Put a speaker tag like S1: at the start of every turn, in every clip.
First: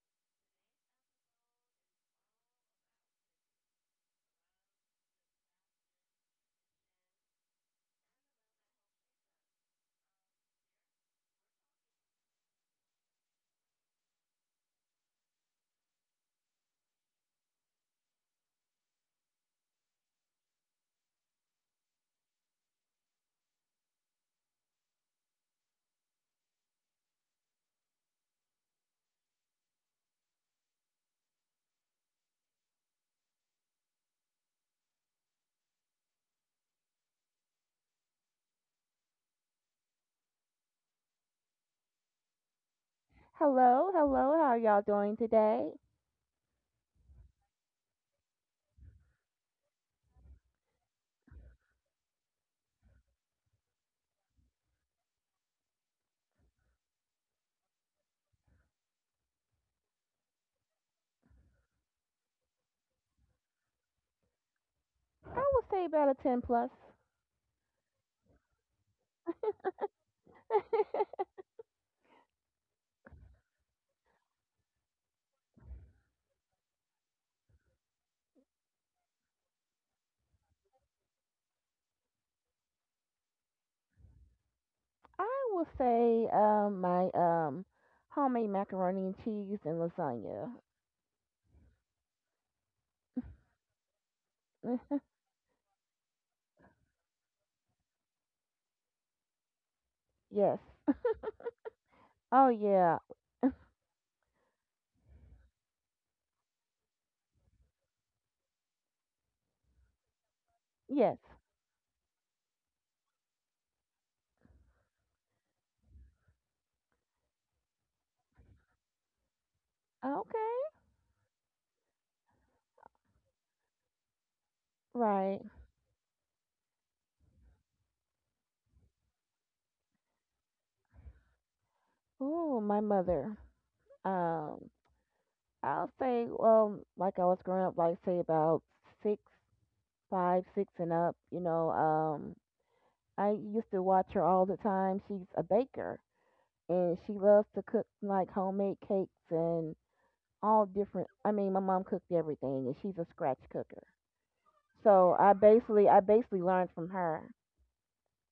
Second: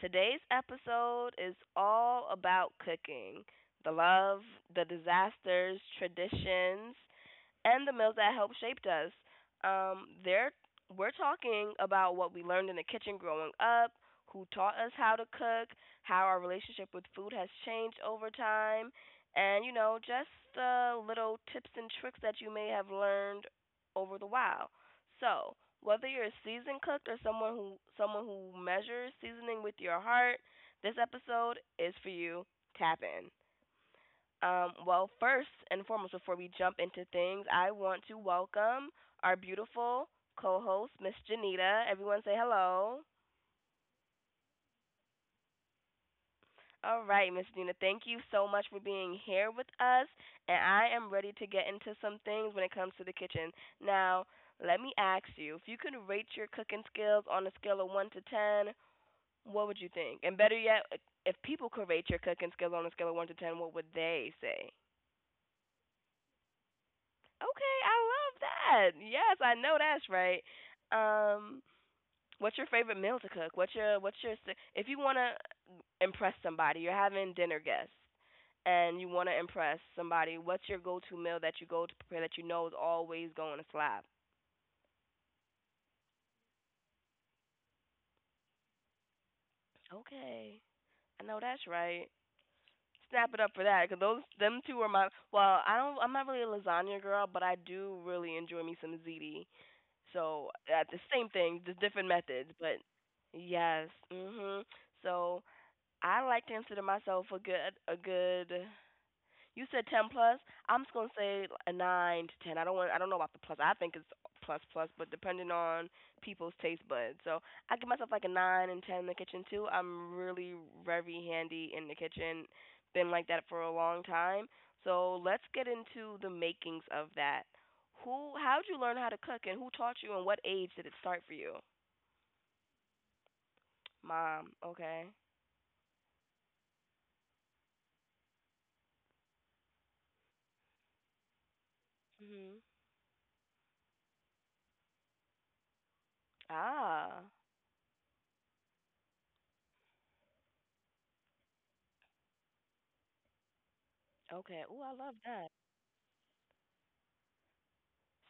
S1: Today's episode is all about cooking the love, the disasters, traditions, and the meals that helped shaped us. Um, there, we're talking about what we learned in the kitchen growing up, who taught us how to cook, how our relationship with food has changed over time, and just the little tips and tricks that you may have learned over the while. So, whether you're a seasoned cook or someone who measures seasoning with your heart, this episode is for you. Tap in. First and foremost, before we jump into things, I want to welcome our beautiful co host, Miss Janita. Everyone say hello.
S2: Hello, hello. How are y'all doing today?
S1: All right, Miss Janita, thank you so much for being here with us. And I am ready to get into some things when it comes to the kitchen. Now, let me ask you, if you could rate your cooking skills on a scale of 1 to 10, what would you think? And better yet, if people could rate your cooking skills on a scale of 1 to 10, what would they say?
S2: I will say about a 10+.
S1: Okay, I love that. Yes, I know that's right. Um, what's your favorite meal to cook? If you want to impress somebody, you're having dinner guests and you want to impress somebody, what's your go-to meal that you go to prepare that you know is always going to slap?
S2: I will say my homemade macaroni and cheese and lasagna.
S1: Okay. I know that's right. Snap it up for that cuz those them two are
S2: Eh,
S1: my well, I don't I'm not really a lasagna girl, but I do really enjoy me some ziti. So
S2: Yes.
S1: that's the same thing, just different
S2: Oh
S1: methods. But
S2: yeah.
S1: yes, mhm. So I like to consider myself a good. You said ten plus. I'm just gonna
S2: Yes.
S1: say a nine to ten. I don't want. I don't know about the plus. I think it's plus plus, but depending on people's taste buds. So I give myself like a nine and ten in the kitchen too. I'm
S2: Okay.
S1: really very handy in the kitchen. Been like that for a long time. So
S2: Right.
S1: let's get into the makings of that. Who? How'd you learn how to cook, and who taught you, and what age did it start for you?
S2: Ooh, my mother.
S1: Mom.
S2: Um,
S1: Okay.
S2: I'll say like I was growing up, like say about six, five, six and up. You know, um,
S1: Mhm.
S2: I used to watch her all the time. She's a baker, and she
S1: Ah.
S2: loves to cook like homemade cakes and all different. I mean, my mom cooked everything, and she's a scratch cooker.
S1: Okay. Ooh, I
S2: So
S1: love
S2: I
S1: that.
S2: basically, I basically learned from her.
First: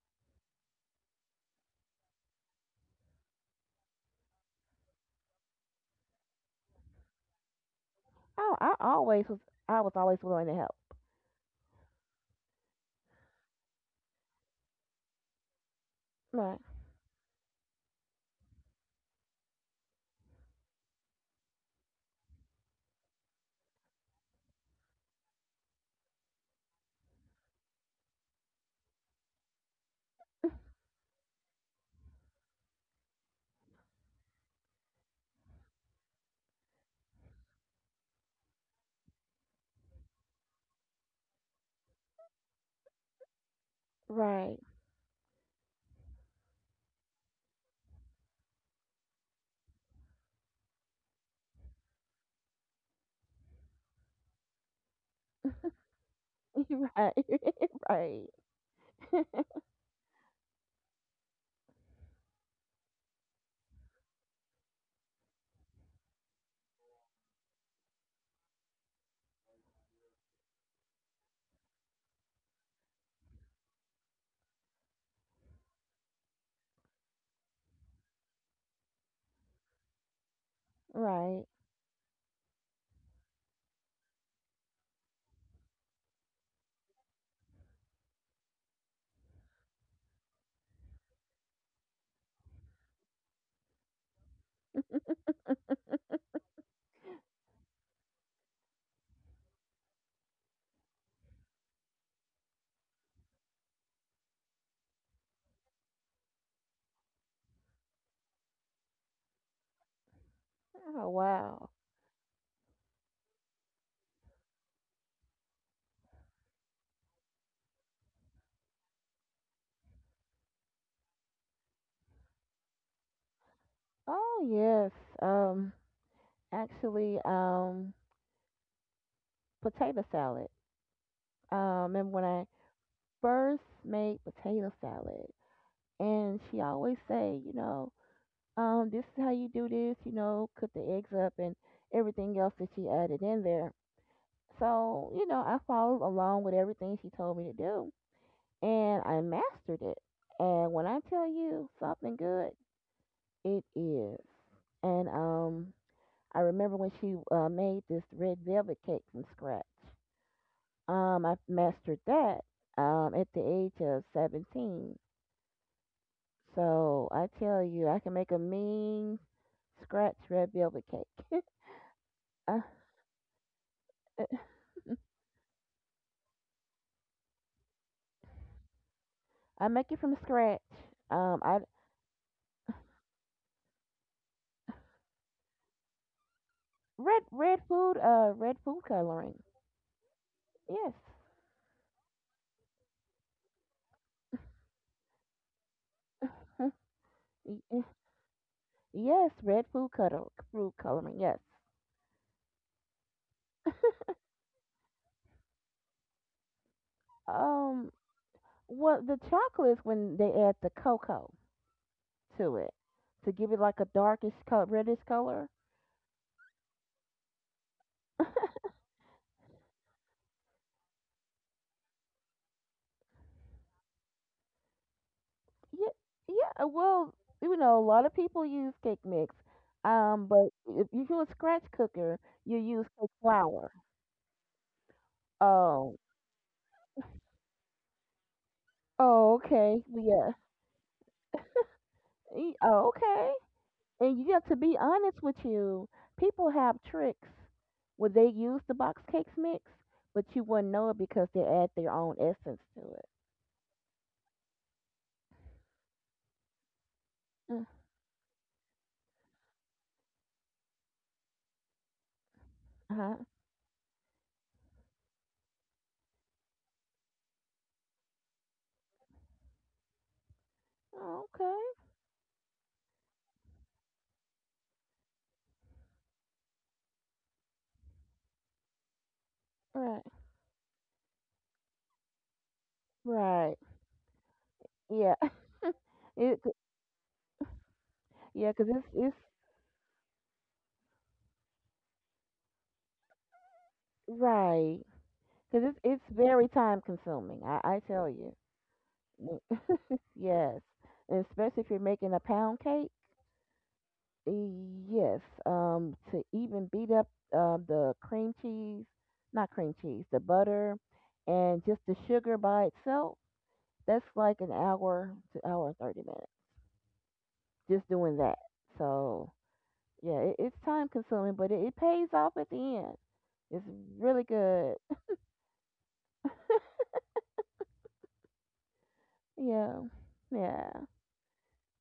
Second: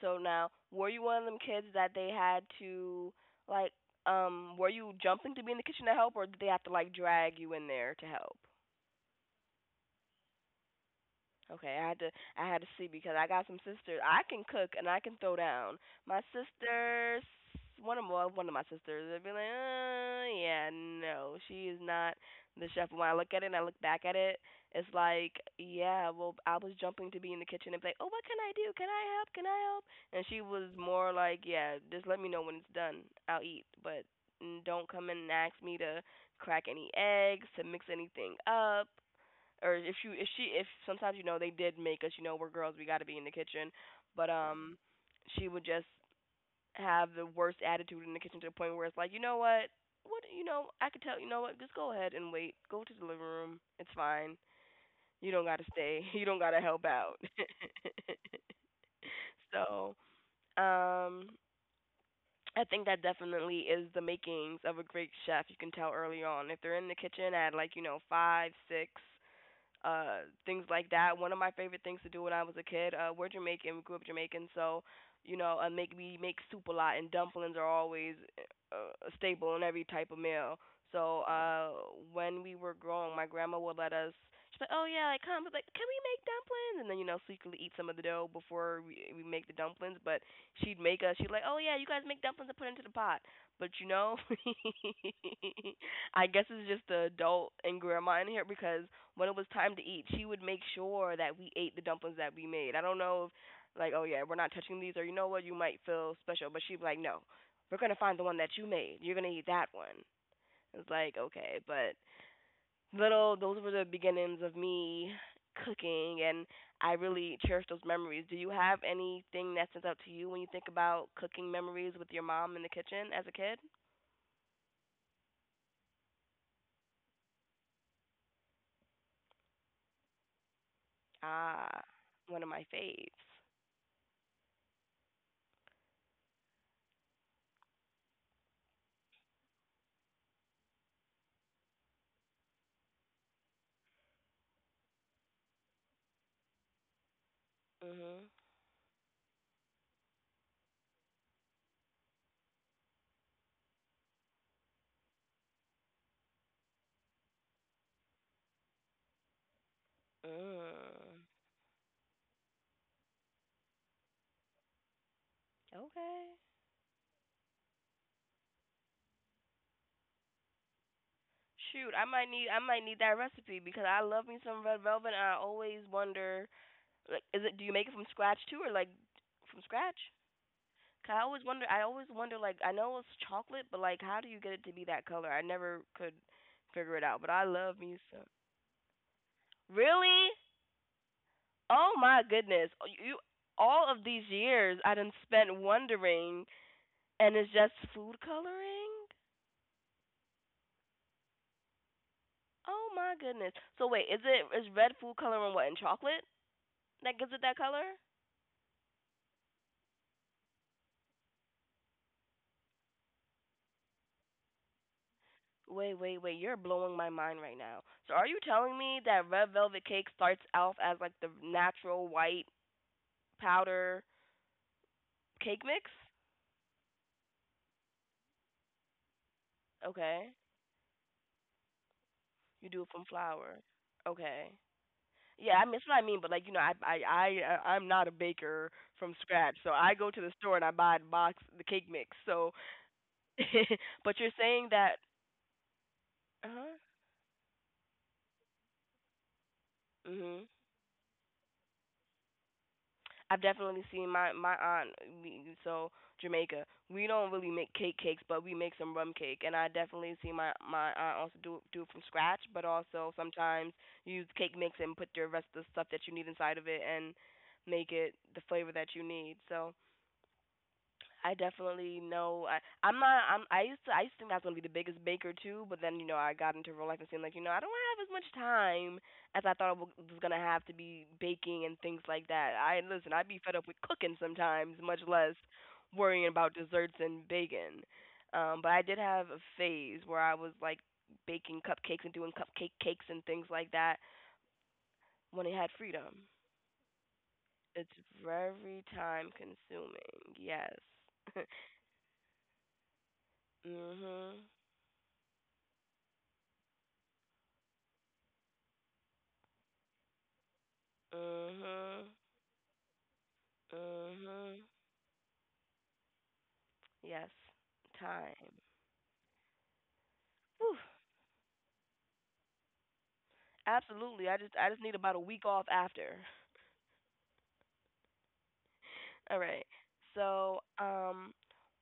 S1: So now, were you one of them kids that they had to like were you jumping to be in the kitchen to help or did they have to like drag you in there to help?
S2: Oh, I was always willing to help.
S1: Okay, I had to see because I got some sisters. I can cook and I can throw down. My
S2: Right,
S1: sisters, one of well, one of my sisters, they'd be like, yeah, no, she is not the chef. When I look at it and I look back at it, it's like, yeah, well, I was jumping to be in the kitchen and be like, oh, what can I do? Can I help? Can I help? And she was more like, yeah, just let me know when it's done. I'll eat, but mm, don't come in and ask me to crack any eggs, to mix anything up or if you if she if sometimes you know they did make us you know we're girls we got to be in the kitchen, but
S2: right,
S1: she would just have the worst attitude in the kitchen to the point where it's like you know what you know I could tell you know what just go ahead and wait go to the living room it's fine you don't gotta stay you don't gotta help
S2: right,
S1: out
S2: right,
S1: so um I think that definitely is the makings of a great chef. You can tell early on if they're in the kitchen at like you know five, six, things like that. One of my favorite things to do when I was a kid, we're Jamaican, we grew up Jamaican, so you know, make we make soup a lot and dumplings are always a staple in every type of meal. So,
S2: right.
S1: when we were growing, my grandma would let us. She's like, "Oh yeah, like come." But like, "Can we make dumplings?" And then you know, secretly eat some of the dough before we make the dumplings, but she'd make us. She'd like, "Oh yeah, you guys make dumplings and put it into the pot." But you know, I guess it's just the adult and grandma in here because when it was time to eat, she would make sure that we ate the dumplings that we made. I don't know if like, oh yeah, we're not touching these or you know what, you might feel special, but she'd be like, no, we're gonna find the one that you made. You're gonna eat that one. It's
S2: Oh
S1: like okay,
S2: wow.
S1: but little those were the beginnings of me cooking and I really cherish those memories. Do you have anything that stands out to you when you think about cooking memories with your mom in the kitchen as a kid?
S2: Oh yes. Um, actually, potato salad.
S1: Ah,
S2: And when
S1: one
S2: I
S1: of my faves.
S2: first made potato salad, and she always say, you know, this is how you do this. You know, cook the eggs up and everything else that she added in there. So, you know, I followed along with everything she told me to do,
S1: Mhm.
S2: and I mastered it. And when I tell you something good, it is. And I remember when she made this red velvet cake from scratch.
S1: Mm.
S2: I mastered that at the age of 17.
S1: Okay.
S2: So I tell you, I can make a mean scratch red velvet cake.
S1: Shoot, I might need I
S2: Uh,
S1: might need that recipe because I love me some red velvet and I always wonder like is it do you make it from scratch too or like from
S2: I make
S1: scratch?
S2: it from scratch.
S1: 'Cause I always
S2: I
S1: wonder I always wonder like I know it's chocolate but like how do you get it to be that color? I never could figure it out, but I love me some.
S2: red food coloring.
S1: Really?
S2: Yes,
S1: Oh my goodness. Oh, You all of these years I done spent wondering and it's
S2: Y-
S1: just
S2: y-
S1: food coloring?
S2: yes, red food coloring. Yes.
S1: Oh my goodness. So wait, is red food coloring what in chocolate that gives it that color?
S2: Um, well, the chocolates, when they add the cocoa to it, to give it like a darkish color, reddish color.
S1: Wait, wait, wait. You're blowing my mind right now. So are you telling me that red velvet cake starts out as like the natural white powder cake
S2: Yeah,
S1: mix?
S2: yeah. Well, you know, a lot of people use cake mix. Um,
S1: Okay.
S2: but if you do a scratch cooker, you
S1: You do
S2: use
S1: it from
S2: cake
S1: flour.
S2: flour.
S1: Okay. Yeah, I mean, that's what
S2: Oh,
S1: I mean. But like, you know, I'm not a baker from
S2: oh,
S1: scratch, so
S2: okay.
S1: I go to
S2: Yeah.
S1: the store and I buy the cake mix. So,
S2: Oh, okay.
S1: but
S2: And
S1: you're
S2: yeah, to
S1: saying
S2: be
S1: that,
S2: honest with you, people
S1: uh
S2: have tricks where they use the box cakes mix, but you
S1: huh,
S2: wouldn't know it because they add their own essence to it.
S1: I've definitely seen my aunt, we, so Jamaica. We don't really make cake cakes, but we make some rum cake, and I definitely see my aunt also do it from scratch, but
S2: Uh
S1: also
S2: huh.
S1: sometimes use cake mix and put the rest of the stuff that you need inside of it and make it the flavor that you need. So I
S2: Okay.
S1: definitely know. I, I'm not. I'm. I used to. I used to think I was gonna be the biggest baker too. But then you know, I got into real life and seemed like you know, I don't have as much time as I thought I
S2: Right.
S1: was gonna have to be baking and things like that. I listen. I'd be fed
S2: Right.
S1: up with cooking sometimes, much
S2: Yeah.
S1: less worrying
S2: It.
S1: about desserts and baking.
S2: Yeah. Cause
S1: But I
S2: it's
S1: did
S2: it's
S1: have a phase where I was like baking cupcakes and doing cupcake cakes and things like that
S2: right.
S1: when I
S2: Cause
S1: had
S2: it's
S1: freedom.
S2: very time consuming. I
S1: It's
S2: tell you.
S1: very time consuming.
S2: Yes.
S1: Yes.
S2: And especially if you're making a pound cake.
S1: mhm.
S2: Yes, to even beat up the cream cheese, not cream cheese, the butter, and just the
S1: Mhm.
S2: sugar by itself, that's like an
S1: Mhm.
S2: hour to hour and 30 minutes
S1: Yes.
S2: just doing that.
S1: Time.
S2: So, yeah, it's
S1: Whew.
S2: time consuming, but it pays off at the end. It's really
S1: Absolutely. I just I
S2: good.
S1: just need about a week off after. All right.
S2: Yeah,
S1: So,
S2: yeah.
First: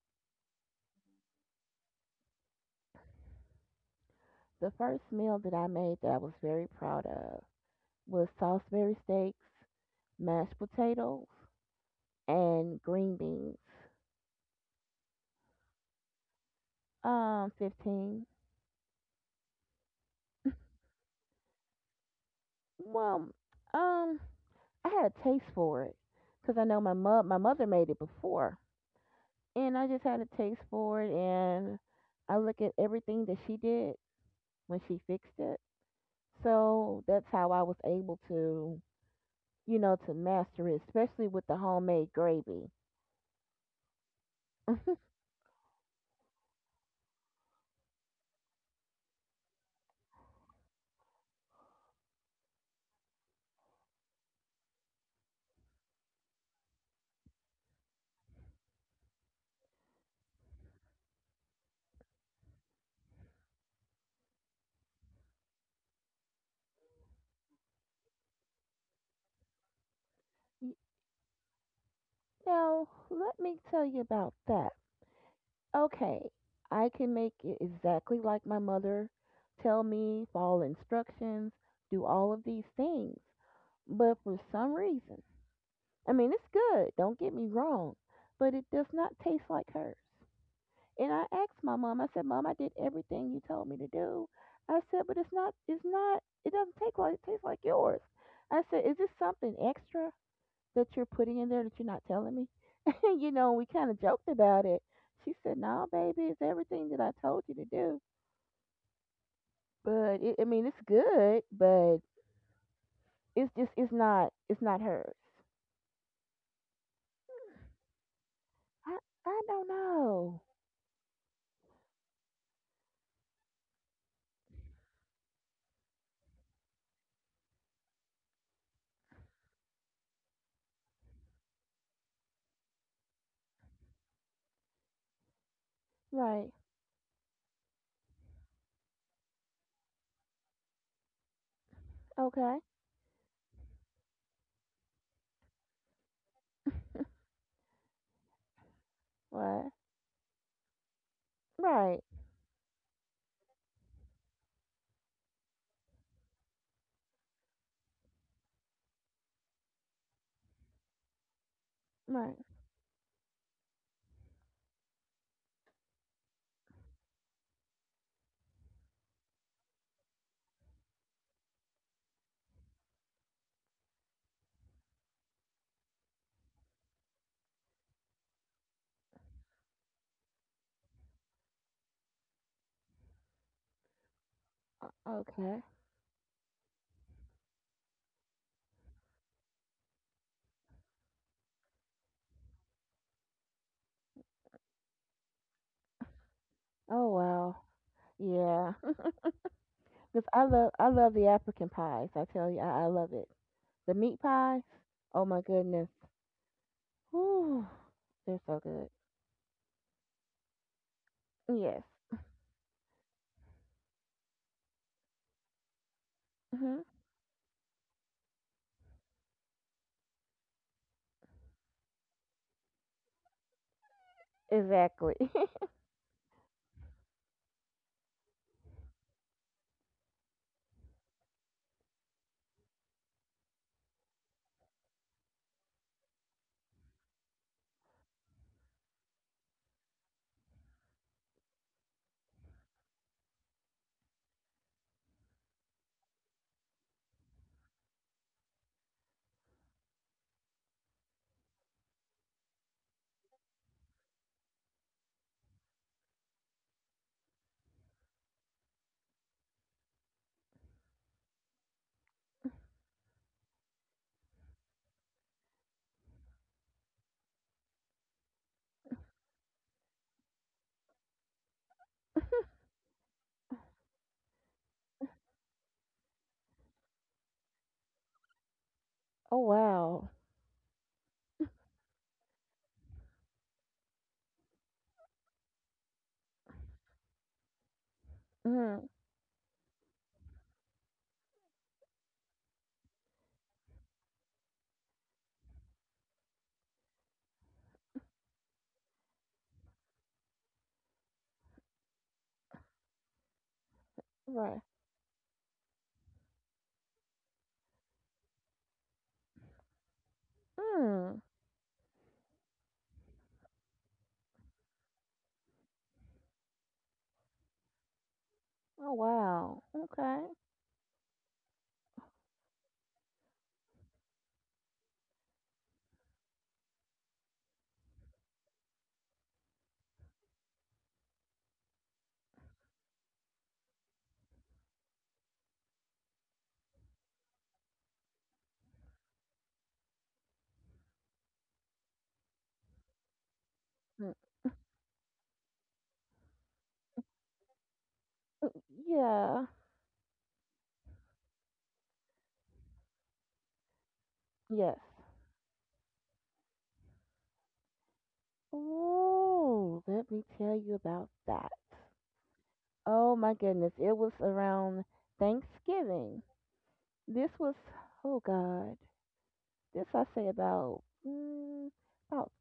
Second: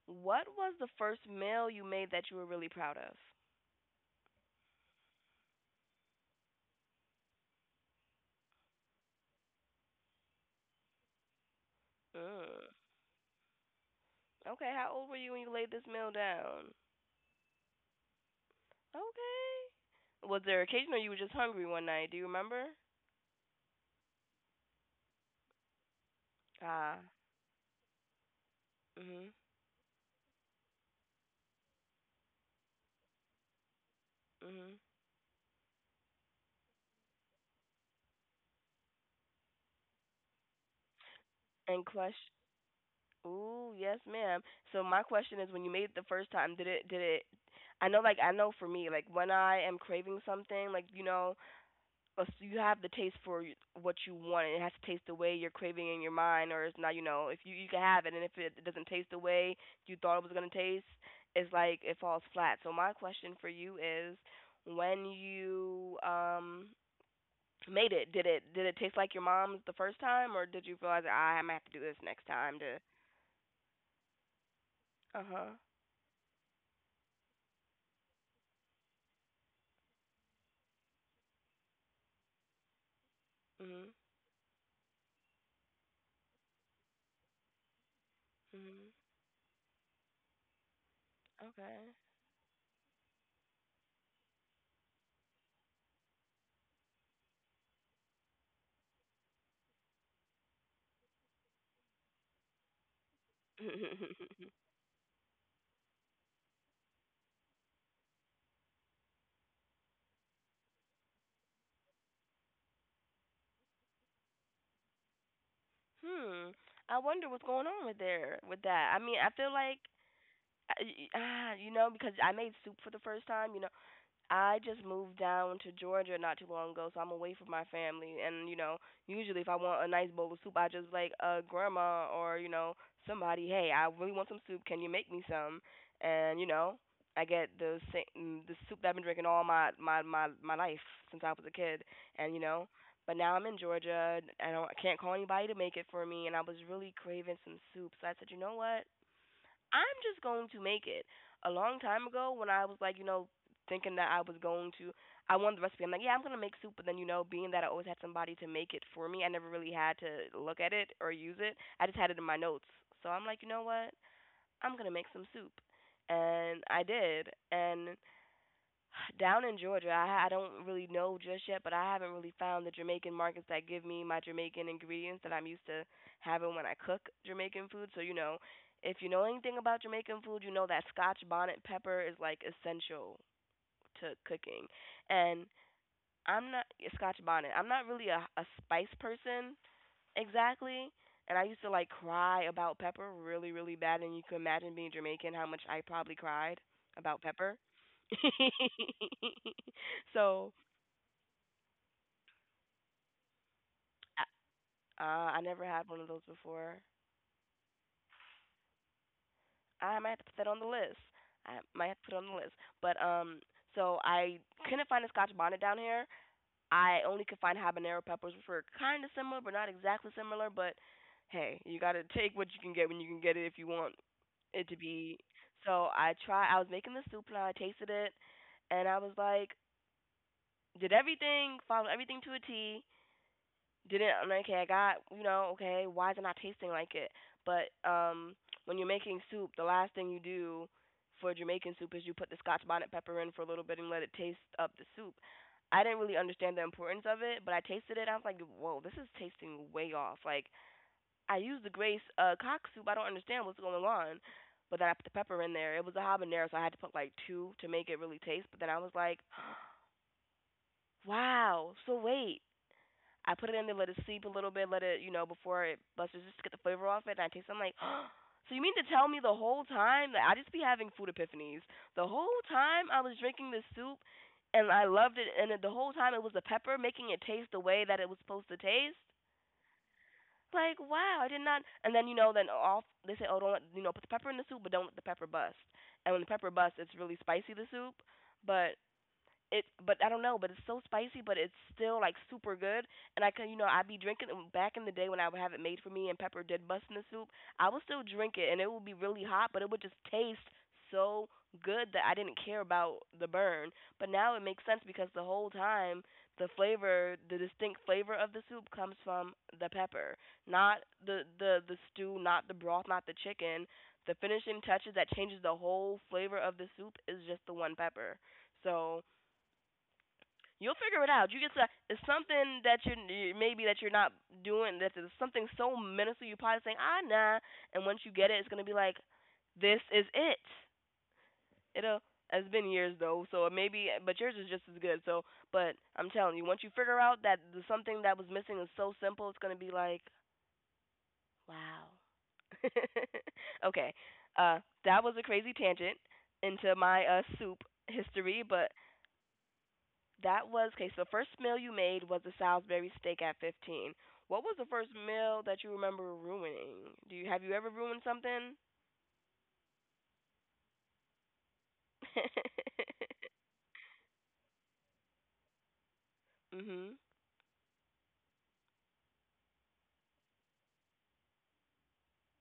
S1: what was the first meal you made that you were really proud of?
S2: The first meal that I made that I was very proud of was Salisbury steaks, mashed potatoes,
S1: Mm.
S2: and green beans.
S1: Okay, how old were you when you laid this meal down?
S2: 15.
S1: Okay. Was there occasion or you were just hungry one night? Do you remember?
S2: Well, um, I had a taste for it because I know my
S1: Ah.
S2: my mother made it before,
S1: Mhm.
S2: and I just had a taste for it, and I look at everything that she did
S1: Mhm.
S2: when she fixed it. So that's how I was able to, you know, to master it, especially with the
S1: And
S2: homemade
S1: question.
S2: gravy.
S1: Ooh, yes, ma'am. So my question is, when you made it the first time, did it? I know, like I know for me, like when I am craving something, like you know, if you have the taste for what you want, and it has to taste the way you're craving in your mind, or it's not, you know, if you you can have it, and if it doesn't taste the way you thought it was gonna taste, it's like it falls flat. So my question for you is, when you made it, did it taste like your mom's the first time, or did
S2: Y-
S1: you realize, "Ah, I might have to do this next time to?
S2: Now, let me tell you about that.
S1: Uh
S2: Okay, I can make it exactly like my mother. Tell me, follow instructions, do all of these things.
S1: huh.
S2: But for some reason, I mean, it's good, don't get me wrong, but it does
S1: Mhm.
S2: not taste like hers. And I asked my
S1: Okay.
S2: mom, I said, "Mom, I did everything you told me to do." I said, but it's not, it doesn't take like, it tastes like yours. I said, is this something extra that you're putting in there that you're not telling me? You know, we kind of joked about it. She said, "No, baby, it's everything that I told you to do." But it, I mean, it's good, but it's just, it's not hers.
S1: hmm. I wonder what's going on with there with that. I
S2: I,
S1: mean, I
S2: I
S1: feel
S2: don't
S1: like,
S2: know.
S1: ah, you know, because I made soup for the first time. You know, I just moved down to Georgia not too long ago, so I'm away from my family. And you know, usually if I want a nice bowl of soup, I just like grandma or you know somebody. Hey, I really want some soup. Can you make me some? And you
S2: Right.
S1: know, I get the same the soup that I've been drinking all my life since I was a kid. And you
S2: Okay.
S1: know, but now I'm in Georgia. I can't call anybody to make it for me, and I was really craving some soup. So I said, you know what?
S2: Right.
S1: I'm just going to make it. A long
S2: Right.
S1: time ago, when I was like, you know, thinking that I was going to, I wanted the recipe. I'm like, yeah, I'm gonna make soup. But then, you know, being that I always had somebody to make it for me, I never really had to look at it or use it. I just had it in
S2: Right.
S1: my notes. So I'm like, you know what? I'm gonna make some soup, and I did. And down in Georgia, I don't really know just yet, but I haven't really found the Jamaican markets that give me my Jamaican ingredients that I'm used to having when I cook Jamaican food. So, you know, if you know anything about Jamaican food, you know that Scotch bonnet pepper is like essential to cooking. And
S2: Okay.
S1: I'm not yeah, Scotch bonnet. I'm not really a spice person. Exactly. And I used to like cry about pepper really, really bad. And you can imagine being Jamaican how much I probably cried
S2: Oh
S1: about pepper.
S2: wow. Yeah. Cause I
S1: so
S2: love I love the African pies. I tell you, I love it. The meat pies. Oh
S1: I
S2: my
S1: never had
S2: goodness.
S1: one of those before.
S2: Whew. They're so good.
S1: I might have to put that on the list. I
S2: Yes.
S1: might have to put it on the list. But so I couldn't find a Scotch bonnet down here.
S2: Mhm.
S1: I only could find habanero peppers, which were kind of similar, but not exactly similar. But hey, you gotta take what you can get when you can get it if you want it to
S2: Exactly.
S1: be. So I tried. I was making the soup and I tasted it, and I was like, did everything, followed everything to a T. didn't I'm like, okay, I got you know, okay, why is it not tasting like it? But when you're making soup, the last thing you do for Jamaican soup is you put the Scotch bonnet pepper in for a little bit and let it taste up the soup. I didn't really understand the importance of it, but I tasted it. And I was like, whoa, this is tasting way off. Like I used the Grace cock soup. I don't understand what's going on. But then I put the pepper in there. It was a habanero, so I had to put like two to make it really taste. But then I was like, wow. So wait, I put it in there, let it sleep a little bit, let it, you know, before it busts, just to get the flavor off it. And I taste it. I'm like, so you mean to tell me the whole time that I just be having food epiphanies? The whole time I was drinking this soup and I loved it, and the whole time it was the pepper making it taste the way that it was supposed to taste?
S2: Oh wow.
S1: Like, wow, I did not. And then, you know, then off, they say, oh, don't, let, you know, put the pepper in the soup, but don't let the pepper bust. And when the pepper busts, it's really spicy, the soup. But
S2: Mhm.
S1: it but I don't know, but it's so spicy, but it's still like super good. And I can, you know, I'd be drinking it back in the day when I would have it made for me and Pepper did bust in the soup. I would still drink it and it would be really hot, but it would just taste so good that I didn't care about the burn. But now it
S2: Right.
S1: makes sense because the whole time the flavor, the distinct flavor of the soup comes from the pepper, not
S2: Mm.
S1: the stew, not the broth, not the chicken. The finishing touches that changes the whole flavor of the soup is just the one pepper.
S2: Oh
S1: So
S2: wow. Okay.
S1: you'll figure it out. You get to it's something that you maybe that you're not doing. That there's something so menacing. You're probably saying ah nah, and once you get it, it's gonna be like this is it. It'll it's been years though, so it maybe but yours is just as good. So, but I'm telling you, once you figure out that the something that was missing is so simple, it's gonna be like wow. okay,
S2: Mm.
S1: uh, that was a crazy tangent into my soup history,
S2: Mm,
S1: but
S2: yeah.
S1: that was okay. So the first meal you made was a Salisbury steak at 15. What was the
S2: Yes.
S1: first meal that you remember ruining? Do you have you ever ruined something?
S2: Oh, let me tell you about that. Oh my goodness, it was around Thanksgiving.
S1: mhm.
S2: This was, oh God, this I say about about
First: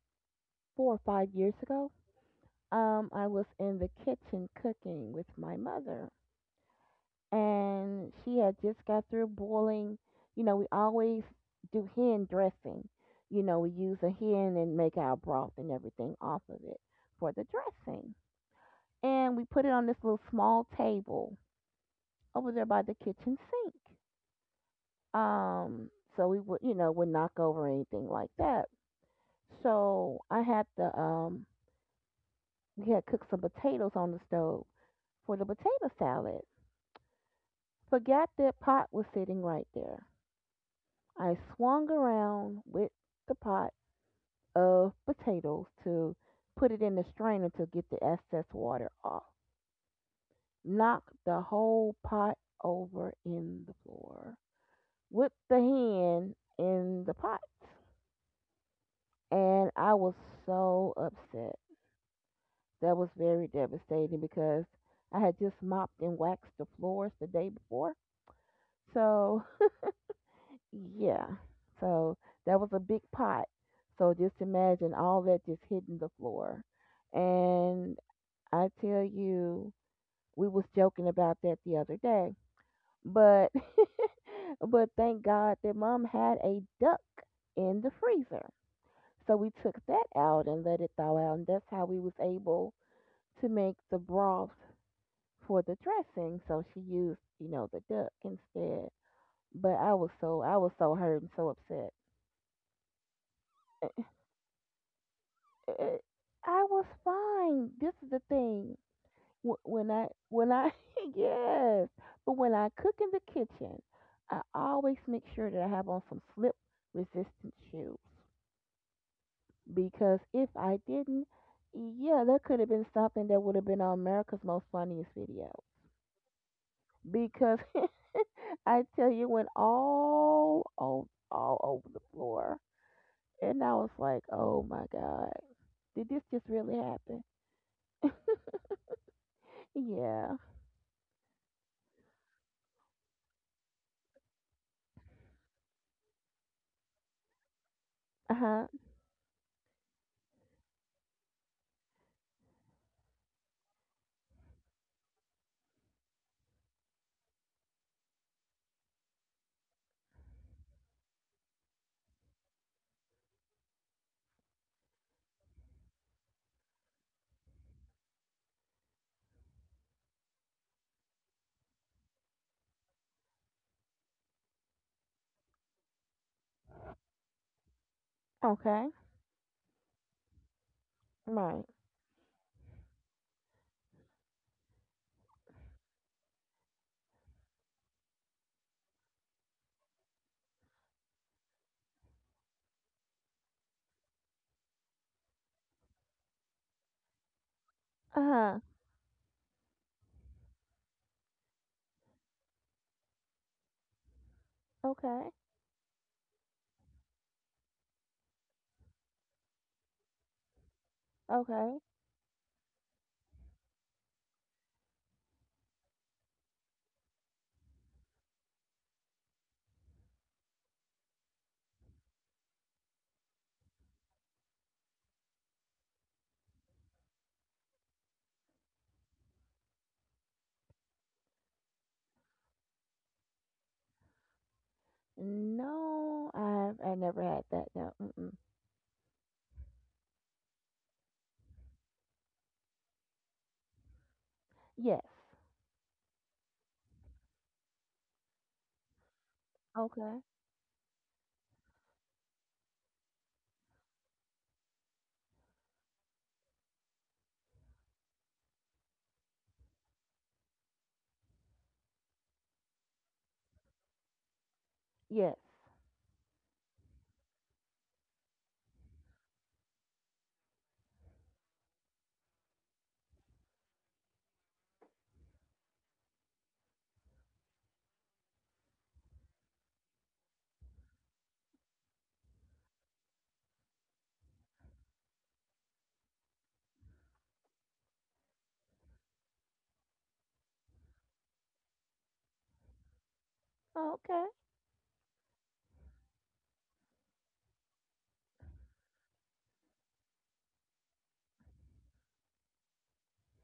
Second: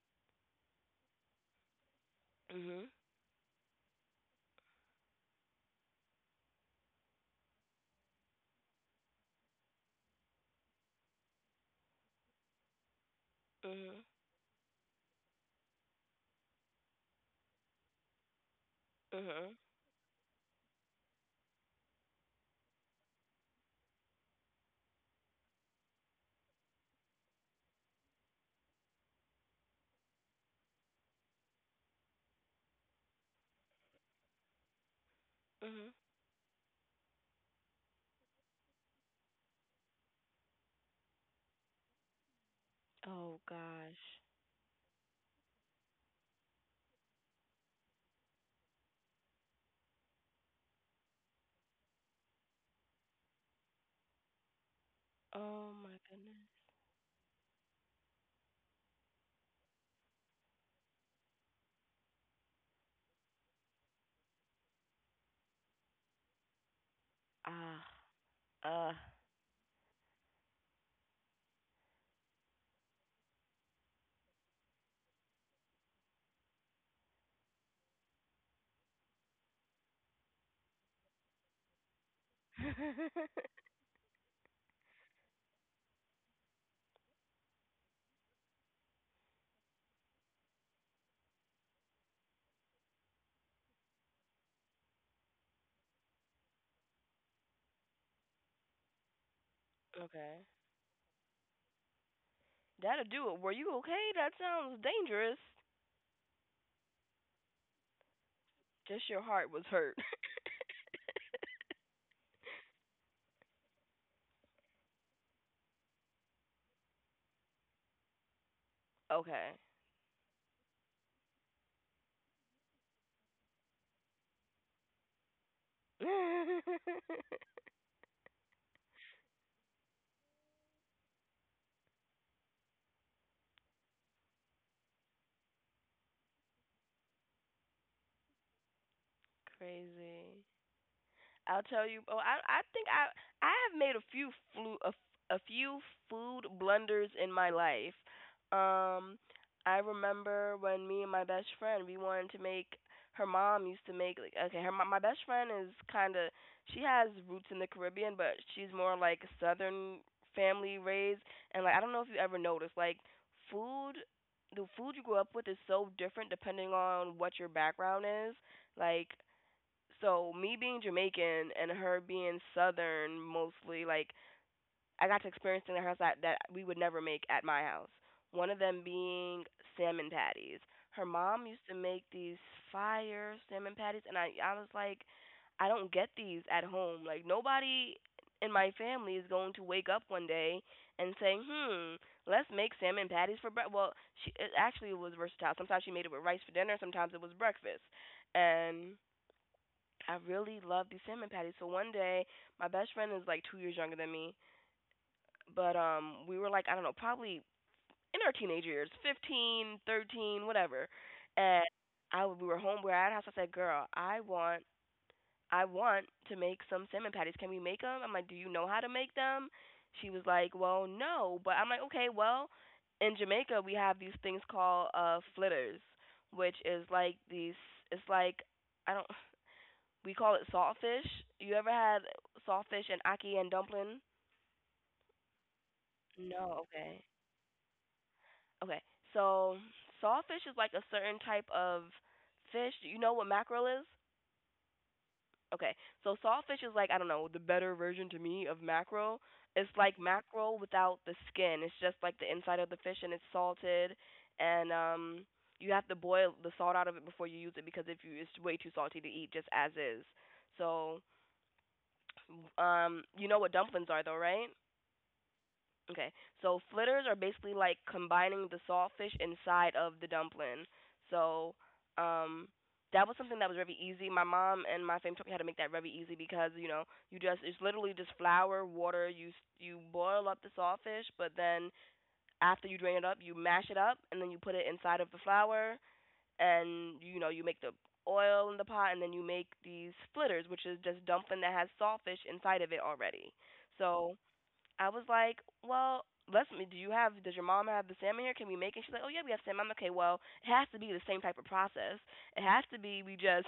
S2: 4 or 5 years ago.
S1: Mhm.
S2: I was in the kitchen cooking with my mother, and she had just got through boiling. You know, we always do hen dressing. You know, we use
S1: Mhm.
S2: a hen and make our broth and everything off of it for the dressing, and we
S1: Mhm.
S2: put it on this little small table over there by the kitchen sink. Um, so we would, you know, would knock over anything like that. So I had the we had cooked some potatoes on the stove for the potato
S1: Mhm.
S2: salad. Forgot that pot was sitting right there. I swung around with the
S1: Oh
S2: pot
S1: gosh.
S2: of potatoes to put it in the strainer to get the excess water off. Knocked the whole pot over in the floor with the
S1: Oh my
S2: hand
S1: goodness.
S2: in the pot. And I was so upset. That was very devastating because I had just mopped and waxed the floors the day
S1: Ah.
S2: before.
S1: Uh.
S2: So, yeah. So that was a big pot. So just imagine all that just hitting the floor. And I tell you, we was joking about that the other day. But but thank God that mom had a duck in the freezer. So we took that out and let it thaw out, and that's how we was able to make the broth for the dressing, so she used, you know, the duck instead. But I was so
S1: okay.
S2: I was so hurt and so upset.
S1: That'll do it. Were you okay? That sounds dangerous.
S2: I was fine. This is the thing.
S1: Just your heart was
S2: When
S1: hurt.
S2: I when I yes, but when I cook in the kitchen, I always make sure that I have on some slip resistant shoes,
S1: okay.
S2: because if I didn't, yeah, that could have been something that would have been on America's Most Funniest Video, because I tell you, went all over the floor, and I was like, "Oh my god, did this just really happen?" Yeah.
S1: Crazy. I'll tell you. Oh, I think I have made a few flu a, f- a few food blunders in my life.
S2: Uh huh.
S1: Um, I remember when me and my best friend we wanted to make. Her mom used to make like okay. My best friend is kind of she has roots in the Caribbean, but she's more like Southern family raised. And like I don't know if you ever noticed like food, the food you grow up with is so different depending on what your background is. Like so me being Jamaican and her being Southern mostly, like I got to experience things at her house that we would never make at my house. One of them
S2: Okay.
S1: being salmon patties. Her mom used
S2: Right.
S1: to make these fire salmon patties, and I was like, I don't get these at home. Like nobody in my family is going to wake up one day and say, "Hmm, let's make salmon patties for breakfast." Well, she it actually was versatile. Sometimes she made it with rice for dinner. Sometimes it was breakfast,
S2: Uh huh.
S1: and I really love these salmon patties. So one day, my best friend is like 2 years younger than me,
S2: Okay.
S1: but we were like I don't know, probably in our teenage years, 15, 13, whatever. And
S2: Okay.
S1: I we were home, we were at our house. I said, "Girl, I want to make some salmon patties. Can we make them?" I'm like, "Do you know how to make them?" She was like, "Well, no," but I'm like, "Okay, well, in Jamaica we have these things called flitters, which is like these, it's like I don't we call it saltfish. You ever had saltfish and aki and dumpling?
S2: No,
S1: No,
S2: I
S1: okay.
S2: never had that. No. Mm-mm.
S1: Okay. So saltfish is like a certain type of fish. Do you know what mackerel is?
S2: Yes.
S1: Okay. So saltfish is like, I don't know, the better version to me of mackerel. It's like
S2: Okay.
S1: mackerel without the skin. It's just like the inside of the fish and it's salted and you have to boil the salt out of it before you use it because if you it's way too salty to eat just as is. So you know what dumplings are though, right?
S2: Yes.
S1: Okay, so flitters are basically like combining the saltfish inside of the dumpling. So, um, that was something that was very easy. My mom and my family taught me how to make that very easy because you know you just it's literally just flour, water. You boil up the saltfish, but then after you drain it up, you mash it up and then you put it inside of the flour and you know you make the oil in the pot and then you make these flitters, which is just dumpling that has saltfish inside of it already. So
S2: Okay.
S1: I was like, well, let's. Do you have? Does your mom have the salmon here? Can we make it? She's like, oh yeah, we have salmon. I'm like, okay. Well, it has to be the same type of process. It has to be. We just.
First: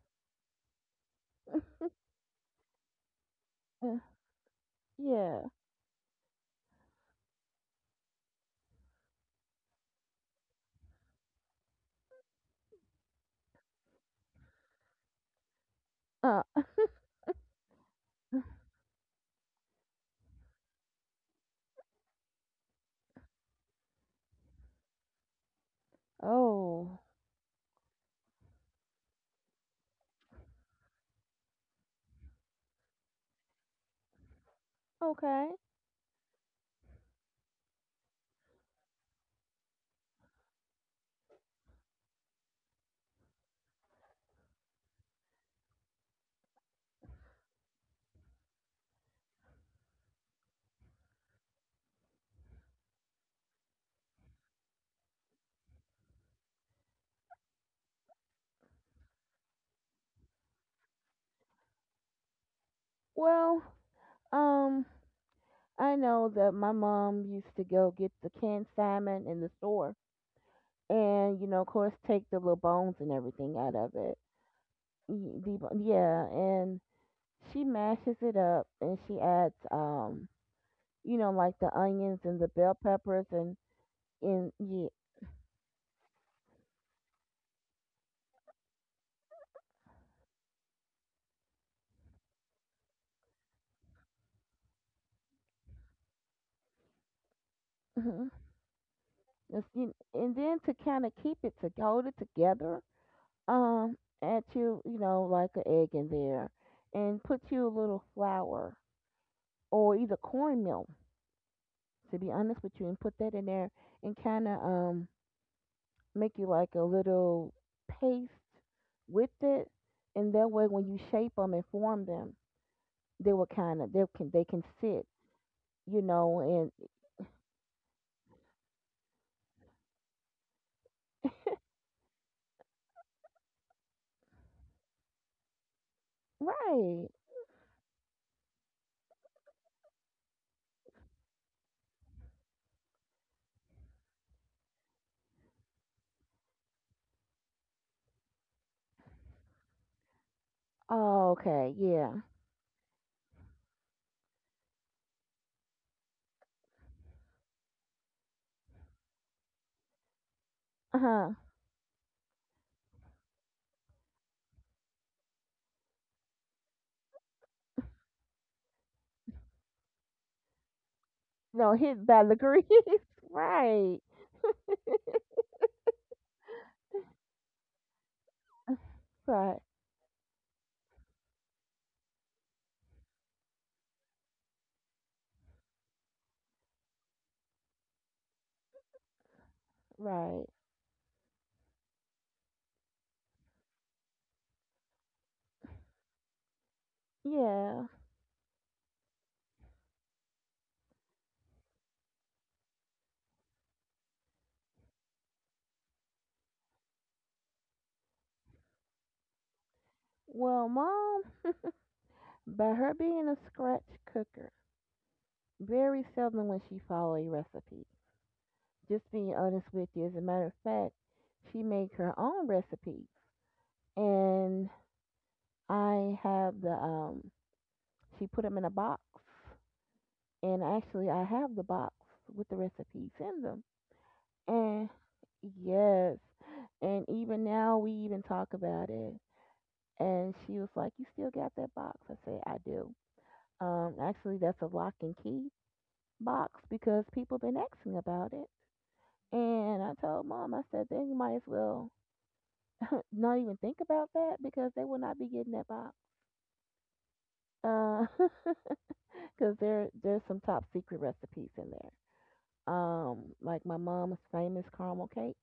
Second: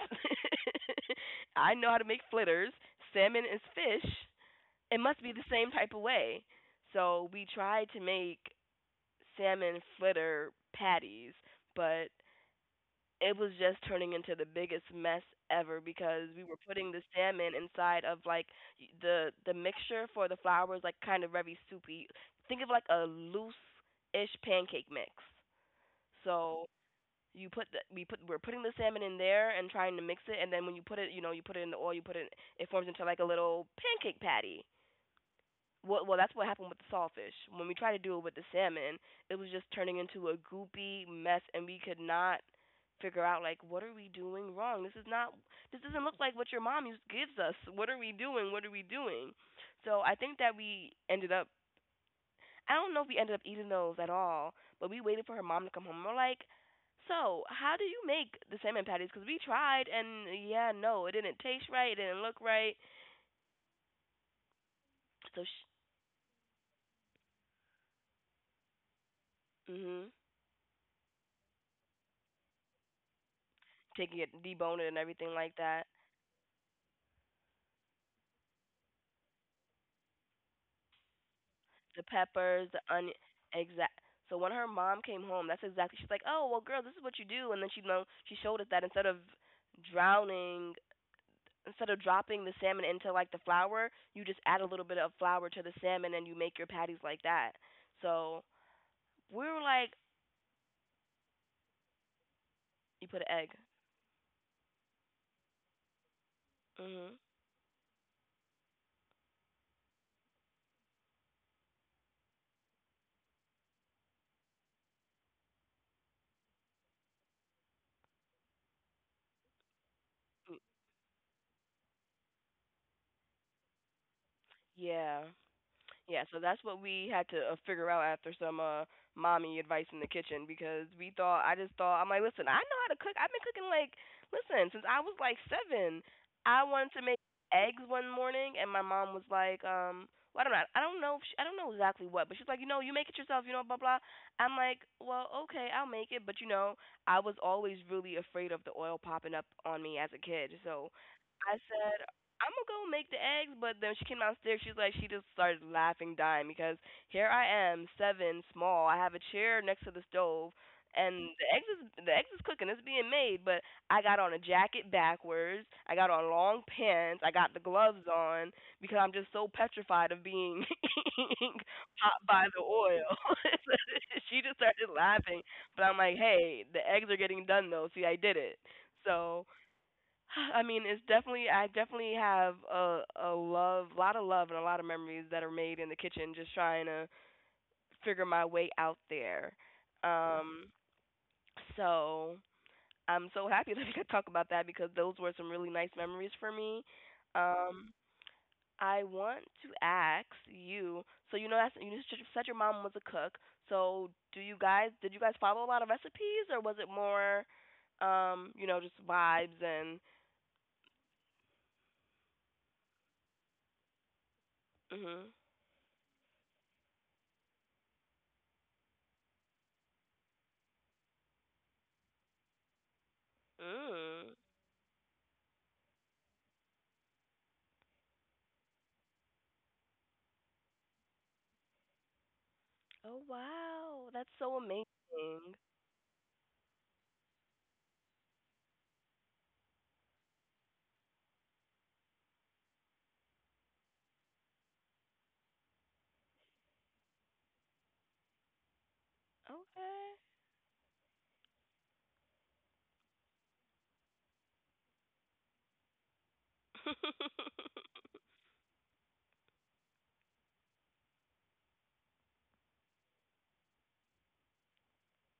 S1: I know how to make flitters. Salmon is
S2: Uh,
S1: fish. It must be
S2: yeah.
S1: the same type of way. So we tried to make salmon flitter patties, but it was just turning into the biggest mess ever because
S2: Uh.
S1: we were putting the salmon inside of like the mixture for the flour was like kind of very soupy. Think of like a loose ish pancake mix. So
S2: Oh.
S1: you put the, we're putting the salmon in there and trying to mix it and then when you put it you know you put it in the oil you put it it forms into like a little pancake patty
S2: Okay.
S1: well, well, that's what happened with the sawfish. When we tried to do it with the salmon, it was just turning into a goopy mess, and we could not figure out like what are we doing wrong? This is not. This doesn't look like what your mom used, gives us. What are we doing? What are we doing? So I think that we ended up. I don't know if we ended up eating those at all, but we waited for her mom to come home. We're like, so how do you make the salmon patties? Because we tried, and yeah, no, it didn't taste right. It didn't look right.
S2: Well. Um.
S1: So, sh-
S2: I know that my mom used to go get the canned salmon in the store,
S1: mhm.
S2: and you know, of course, take the little bones and everything out of it.
S1: Taking it, deboning it and everything
S2: Y-
S1: like
S2: the
S1: that.
S2: Yeah, and she mashes it up, and she adds, you know, like the
S1: The
S2: onions and the
S1: peppers,
S2: bell
S1: the onion,
S2: peppers and
S1: exact. So when her
S2: yeah,
S1: mom came home, that's exactly. She's like, "Oh, well, girl, this is what you do." And then she you know she showed us that instead of drowning, instead of dropping the salmon into like the flour, you just add a little bit of flour to the salmon and you make your patties like that.
S2: mhm.
S1: So we were
S2: It's- you-
S1: like,
S2: and then to kind of keep it, to hold it together,
S1: "You put an egg."
S2: add you, you know, like an egg in there,
S1: Mhm.
S2: and put you a little flour or either cornmeal. To be honest with you, and put that in there and kind of make you like a little paste with it, and that way when you shape them and form them, they will kind of they can sit,
S1: Yeah.
S2: you
S1: Yeah,
S2: know,
S1: so that's
S2: and
S1: what we had to figure out after some mommy advice in the kitchen because we thought I just thought. I'm like, listen, I know how to cook. I've been cooking like, listen, since I was like 7. I wanted to
S2: right.
S1: make eggs one morning, and my mom was like, well, I don't know, if she, I don't know exactly what, but she's like, you know, you make it yourself, blah blah. I'm like, well, okay, I'll make it, but I was always really afraid of the oil popping up on me as a kid, so
S2: Oh,
S1: I
S2: okay,
S1: said,
S2: yeah.
S1: I'm gonna go make the eggs. But then she came downstairs. She's like, she just started laughing, dying because here I am, 7, small. I have a chair next to the stove,
S2: Uh
S1: and
S2: huh.
S1: the eggs is cooking. It's being made, but I got on a jacket backwards. I got on long pants. I got the gloves on because I'm just so petrified of being
S2: No, hit
S1: hot
S2: by the
S1: by the
S2: grease.
S1: oil.
S2: right,
S1: She just started laughing, but I'm like, hey, the eggs are getting done though. See, I did it. So
S2: right,
S1: I mean, it's definitely I definitely have a love, a lot of love, and a lot of memories that are made in the kitchen, just trying to figure my way out there.
S2: right.
S1: Um, so I'm so happy that we could talk about that because those were some really nice memories for me.
S2: Yeah.
S1: Um, I want to ask you, so you know that's you just said your mom was a cook. So do you guys did you guys follow a lot of recipes, or was it more, you know, just vibes and?
S2: Well, mom, by her being a scratch cooker,
S1: Mm-hmm.
S2: very seldom when she follow a recipe. Just being honest with you, as a matter of fact, she make her own recipes
S1: Hmm, mm.
S2: and I have the. She put them in a box, and actually, I have the box with the recipes
S1: Oh
S2: in them.
S1: wow, that's so
S2: And
S1: amazing.
S2: yes, and even now we even talk about it. And she was like, "You still got that box?" I said, "I do." Actually, that's a lock and key box, because people been asking about it. And I
S1: Okay.
S2: told mom, I said, "Then you might as well not even think about that because they will not be getting that box." Uh, because there's some top secret recipes in there. Like my mom's famous caramel cake,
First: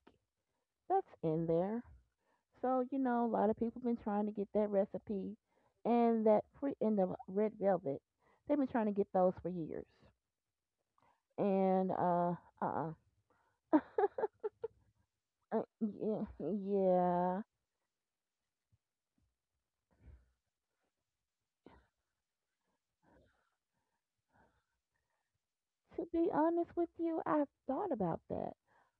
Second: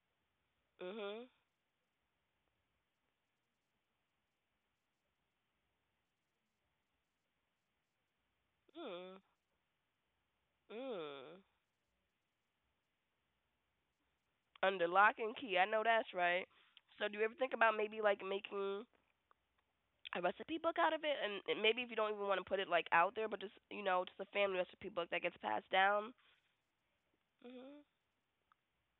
S2: that's
S1: Mhm.
S2: in there. So you know, a lot of people been trying to get that recipe, and that pre and the red velvet, they've been trying to get
S1: Mm.
S2: those for years.
S1: Mm.
S2: And uh,
S1: Under lock and key. I know that's
S2: yeah,
S1: right. So do you ever
S2: yeah.
S1: think about maybe like making a recipe book out of it, and maybe if you don't even want to put it like out there but just you know just a family recipe book that gets passed
S2: To
S1: down?
S2: be honest with you, I've
S1: Mhm.
S2: thought about that.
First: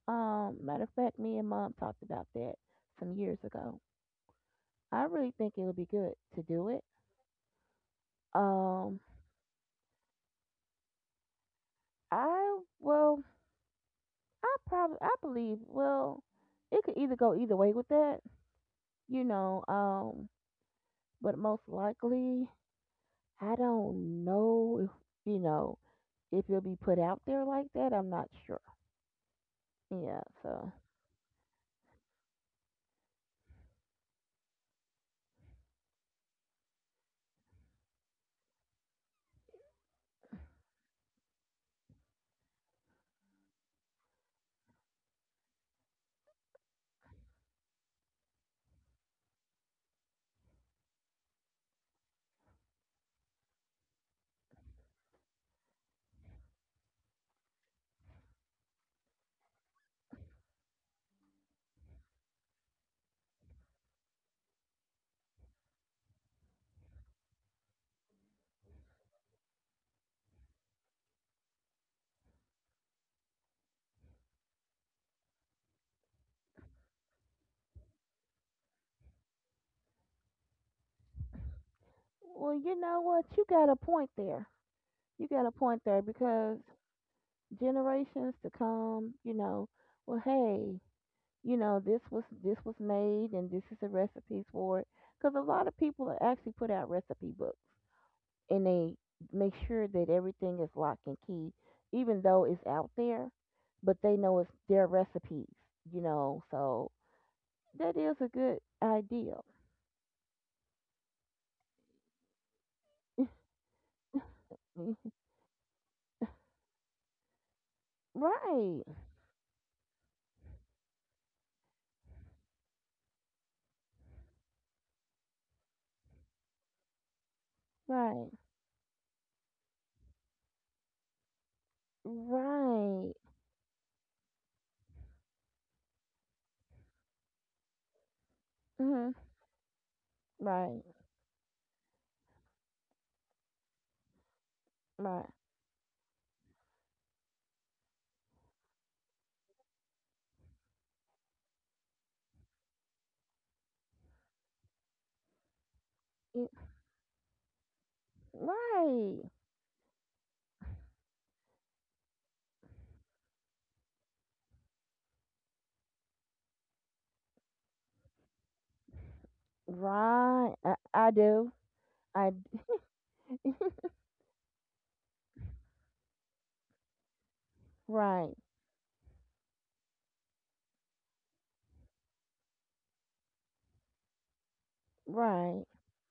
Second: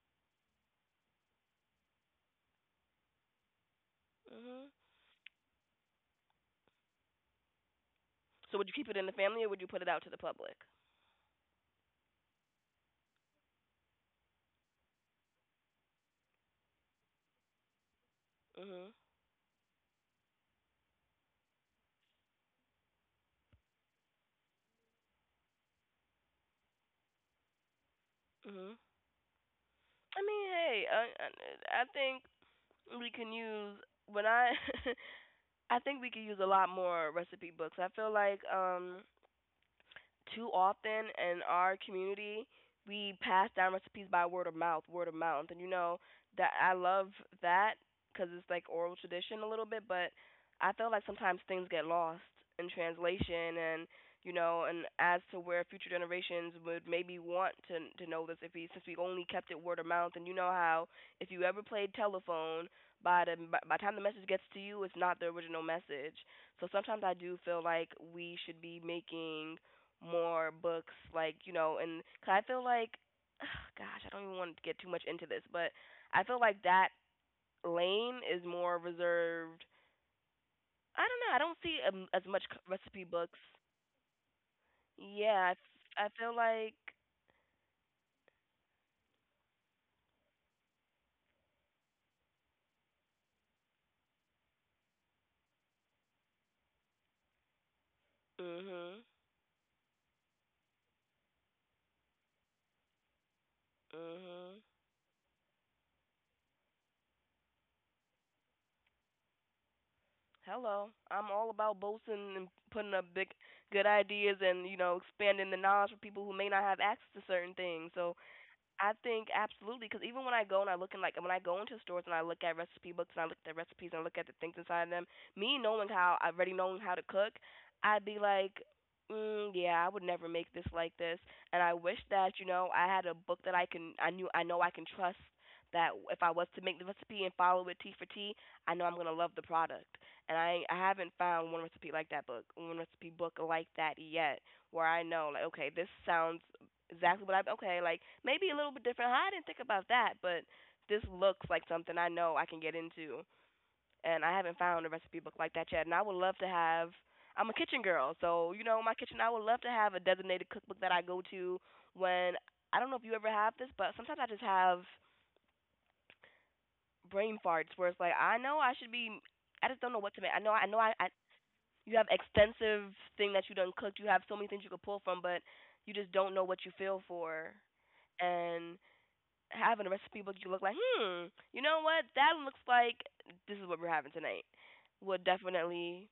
S2: Matter of fact, me and mom talked about that some years ago.
S1: Mhm.
S2: I really think it would be good to do it.
S1: So would you keep it
S2: Um,
S1: in the family or would you put it out to the public?
S2: I well, I probably I believe well, it could either go either way with that,
S1: Mhm.
S2: you know. But most likely, I don't know if you know if it'll be put out there like that. I'm not sure.
S1: Mhm. I
S2: Yeah.
S1: mean,
S2: So,
S1: hey, I think we can use when I I think we could use a lot more recipe books. I feel like too often in our community we pass down recipes by word of mouth, and you know that I love that because it's like oral tradition a little bit, but I feel like sometimes things get lost in translation, and as to where future generations would maybe want to know this if we since we only kept it word of mouth, and you know how if you ever played telephone by the by the time the message gets to you, it's not the original message. So sometimes I do feel like we should be making more books like and cause I feel like gosh I don't even want to get too much into this, but I feel like that lane is more reserved. I don't know, I don't see as much
S2: well, you know
S1: recipe
S2: what?
S1: books.
S2: You got a point there. You
S1: Yeah,
S2: got a point there
S1: I feel
S2: because
S1: like
S2: generations to come, you know, well, hey, you know, this was made and this is the recipes for it. Because a lot of people actually put out recipe books and they
S1: mhm
S2: make sure that everything is lock and key, even though it's out there, but they know it's
S1: mhm.
S2: their recipes, you know. So that is a good idea.
S1: Hello, I'm all about boasting and putting up big good ideas, and you know expanding the knowledge for people who may not have access to certain things. So
S2: right,
S1: I think absolutely because even when I go and I look in, like when I go into stores and I look at recipe books and I look at the recipes and I look at the things inside them, me knowing how I've already known how to cook, I'd be
S2: right,
S1: like, mm, yeah, I would never make this like this. And I wish that you know I had
S2: right,
S1: a book that I can I knew I know I can trust that if I was to make the recipe and follow it T for T, I know I'm
S2: mhm,
S1: gonna love the product. And I
S2: right,
S1: haven't found one recipe like that book, one recipe book like that yet, where I
S2: right,
S1: know like okay this sounds exactly what I okay, like maybe a little bit different. Huh, I didn't think about that, but this looks like something I know I can get into, and I haven't found a recipe book like that yet. And I would love to
S2: it-
S1: have. I'm a kitchen girl, so you know my
S2: right,
S1: kitchen. I would love to have a designated cookbook that I go to when I don't know if you ever have this, but sometimes I just have brain farts where it's like I know I should be. I just don't know what to make. I know
S2: right.
S1: I
S2: I,
S1: know I. I
S2: I do.
S1: you have
S2: I d-
S1: extensive thing that you done cooked. You have so many things you could pull from, but you just don't know what you feel for.
S2: right,
S1: And having a recipe book, you look like, hmm, you know what? That looks like this is what we're having tonight. Would
S2: right.
S1: definitely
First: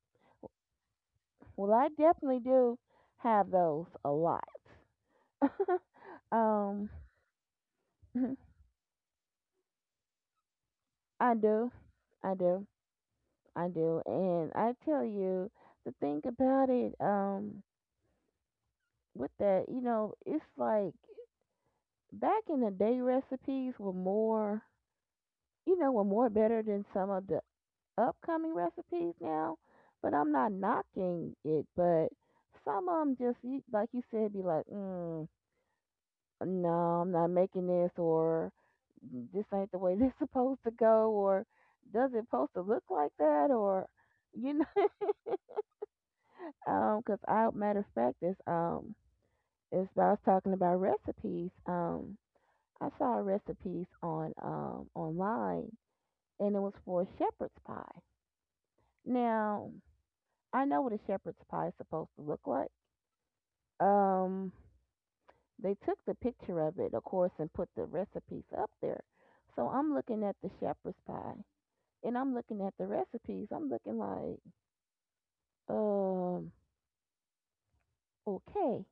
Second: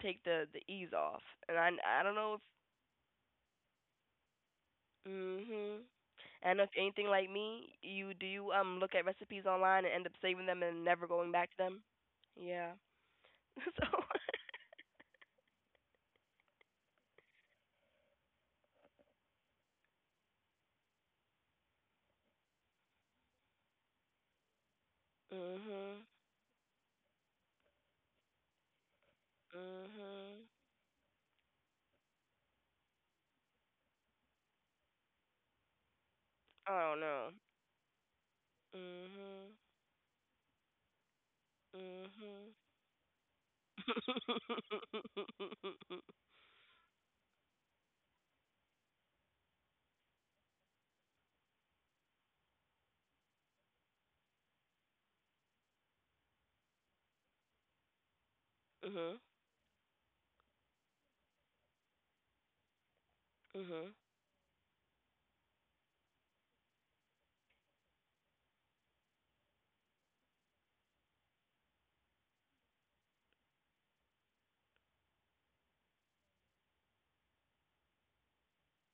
S1: take the ease off. And I
S2: Well, I
S1: I don't know
S2: definitely
S1: if
S2: do have those a lot.
S1: mm mhm. And if
S2: um,
S1: anything like me, you do you look at recipes online and end up saving them and never going
S2: I
S1: back to
S2: do,
S1: them.
S2: I do.
S1: Yeah.
S2: I
S1: So.
S2: do, and I tell you the thing about it. With that, you know, it's like back in the day, recipes were more, you know, were
S1: Mhm.
S2: more better than some of the upcoming recipes now. But I'm
S1: Mhm.
S2: not knocking it, but some of them just, like you said, be like, mm, no,
S1: I don't
S2: I'm not
S1: know.
S2: making this, or "Mm, this
S1: Mhm.
S2: ain't the way this supposed to go, or does it supposed to look like that, or you
S1: Mhm.
S2: know. Cause I matter of fact is I was talking about recipes. I saw recipes on online, and it was for shepherd's pie.
S1: Mhm. Mhm.
S2: Now I know what a shepherd's pie is supposed to look like. Um, they took the picture of it, of course, and put the recipes up there. So I'm looking at the shepherd's pie, and I'm looking at the recipes. I'm looking like, um, okay,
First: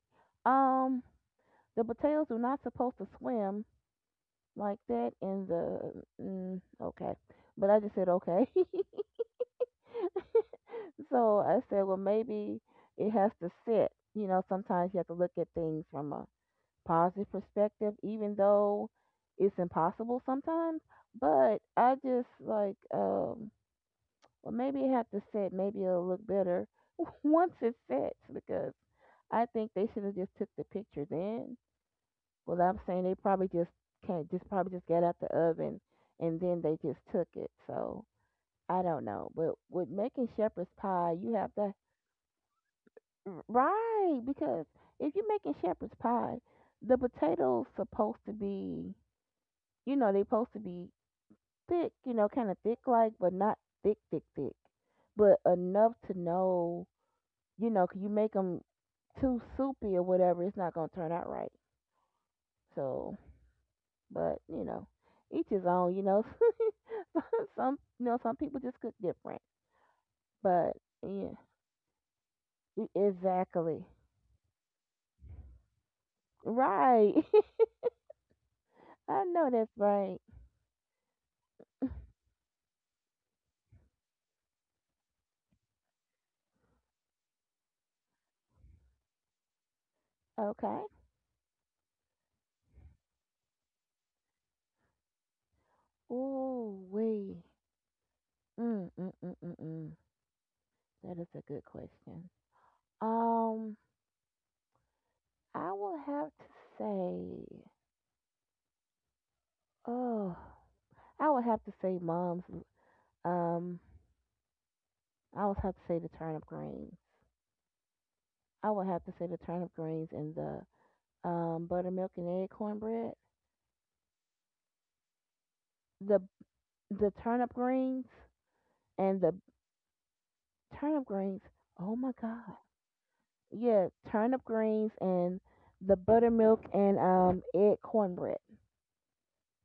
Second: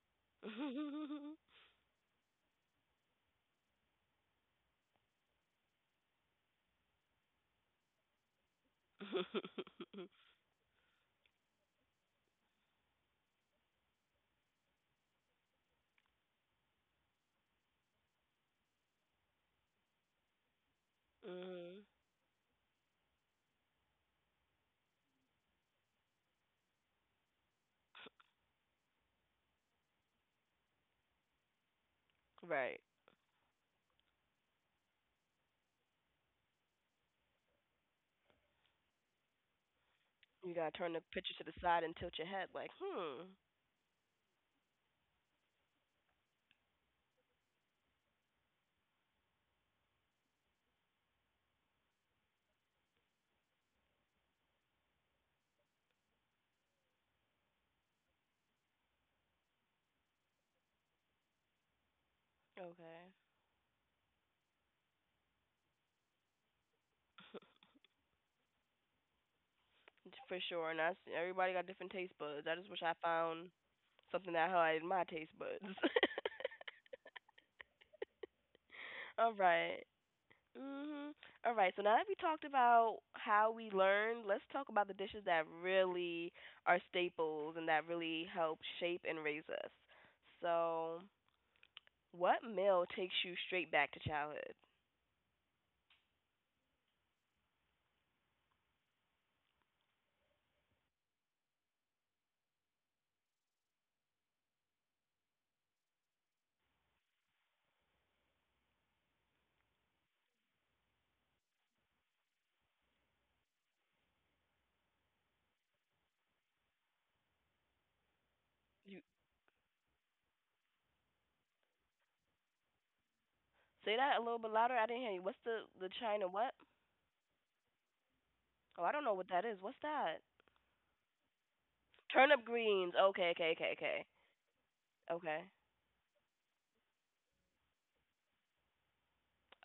S2: um,
S1: Mhm.
S2: the potatoes are not supposed to swim like that in the okay, but I just said okay. so I said well, maybe it has to sit. You know, sometimes you have to look at things from a positive perspective, even though it's impossible sometimes. but
S1: Mhm.
S2: i just like um well, maybe it had to set. Maybe it'll look better once it sets because I think they should have just took the picture then. Well, I'm
S1: Right.
S2: saying they probably just can't just probably just got out the oven and then they just took it. So I don't know, but with making
S1: You gotta
S2: shepherd's
S1: turn the
S2: pie,
S1: picture
S2: you
S1: to the
S2: have to,
S1: side and tilt your head like, hmm.
S2: right? Because if you're making shepherd's pie, the potatoes supposed to be, you know, they supposed to be thick, you know, kind of thick like, but not thick, thick, thick, but enough to know, you know, 'cause you make them too soupy or whatever, it's not gonna turn out right.
S1: Okay.
S2: So, but you know, each his own. You know, some you know some people just cook different,
S1: For sure.
S2: but
S1: And that's
S2: yeah,
S1: everybody got different taste buds. I just wish I found
S2: exactly.
S1: something that highlighted my taste buds.
S2: Right. I
S1: All
S2: know that's
S1: right.
S2: right.
S1: Mhm. All right. So now that we talked about how we learn, let's talk about the dishes that really are staples and that really help shape and raise us.
S2: Okay.
S1: So, what meal takes you straight back to childhood?
S2: Ooh, wee. Mm, mm, mm, mm, mm. That is a good question. Um, I will have to say, oh, I would have to say mom's, um, I would have to say the turnip greens. I would
S1: You.
S2: have to say the turnip greens and the buttermilk and egg cornbread.
S1: Say that a little bit louder. I didn't hear you. What's the
S2: The
S1: China what?
S2: the turnip greens
S1: Oh, I don't know
S2: and
S1: what
S2: the
S1: that is. What's that?
S2: turnip greens. Oh my
S1: Turnip
S2: god.
S1: greens. Okay, okay, okay,
S2: Yeah,
S1: okay,
S2: turnip greens and
S1: okay,
S2: the buttermilk and egg cornbread.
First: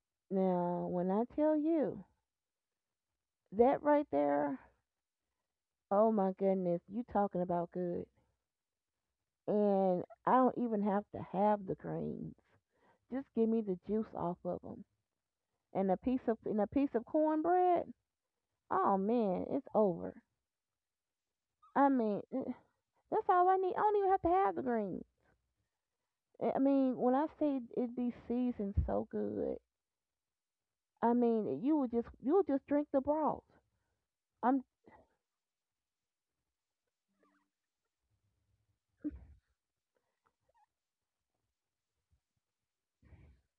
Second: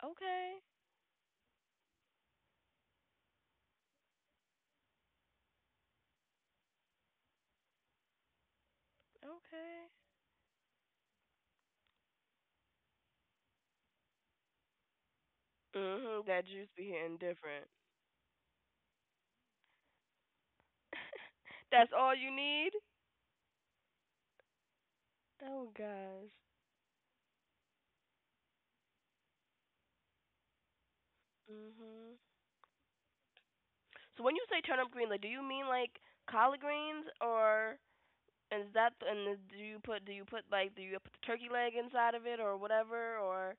S1: okay,
S2: Now, when I tell you that right there, oh my goodness, you talking about good.
S1: okay.
S2: And I don't even have to have the greens. Just give me the juice off of them and a
S1: Mhm.
S2: piece of
S1: That
S2: and a
S1: juice be
S2: piece of
S1: hitting different.
S2: cornbread. Oh man, it's over. I
S1: That's all
S2: mean,
S1: you
S2: eh,
S1: need.
S2: that's all I need. I don't even have to have the greens.
S1: Oh gosh.
S2: I mean, when I say it be seasoned so good, I mean, eh,
S1: Mhm.
S2: you would just drink the broth.
S1: So when you say
S2: I'm
S1: turnip green, like, do you mean like collard greens, or is that and is- do you put like do you put the turkey leg inside of it or whatever or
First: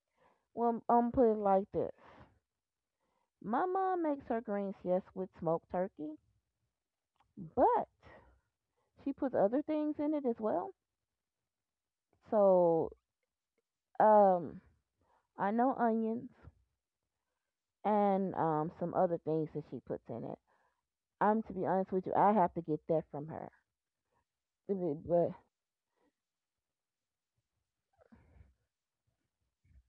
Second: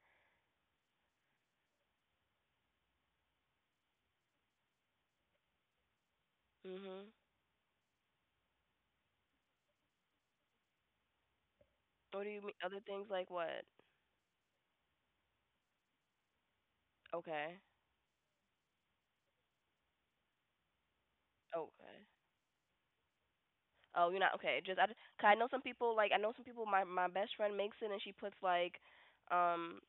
S2: Well, I'm put it like this. My mom makes her greens, yes, with smoked turkey,
S1: mhm?
S2: but she puts other things in it as well.
S1: What do you mean other
S2: So,
S1: things like what?
S2: um, I know onions
S1: Okay.
S2: and some other things that she puts in it. I'm to be honest
S1: Okay.
S2: with you, I have to get that from her.
S1: Oh, you're not okay. Just I, d-
S2: Mm,
S1: cause I
S2: But
S1: know some people like I know some people. My best friend makes it and she puts like, um,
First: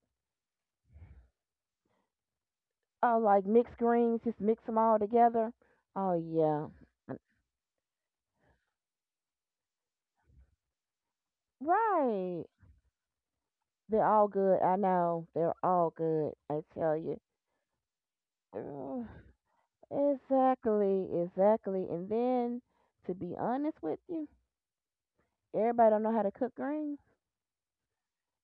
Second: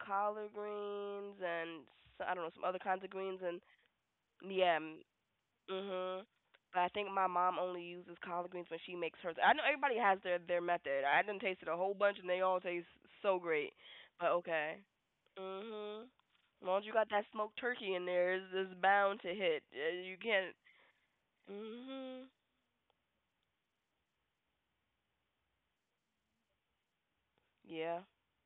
S1: collard greens and s I don't know some other kinds of
S2: oh,
S1: greens
S2: like
S1: and
S2: mixed greens, just mix them
S1: yeah, mm,
S2: all together. Oh
S1: mhm.
S2: yeah,
S1: But I think my mom only uses collard greens when she makes hers. I know everybody has their method. I done tasted a whole bunch and they
S2: right.
S1: all taste so great.
S2: They're all
S1: But
S2: good.
S1: okay,
S2: I know. They're all
S1: mhm.
S2: good. I
S1: As long as you
S2: tell
S1: got
S2: you.
S1: that smoked turkey in there, it's
S2: Ugh,
S1: bound to hit. You can't.
S2: Exactly, exactly. And
S1: Mhm.
S2: then, to be honest with you, everybody don't know how to cook greens.
S1: Yeah.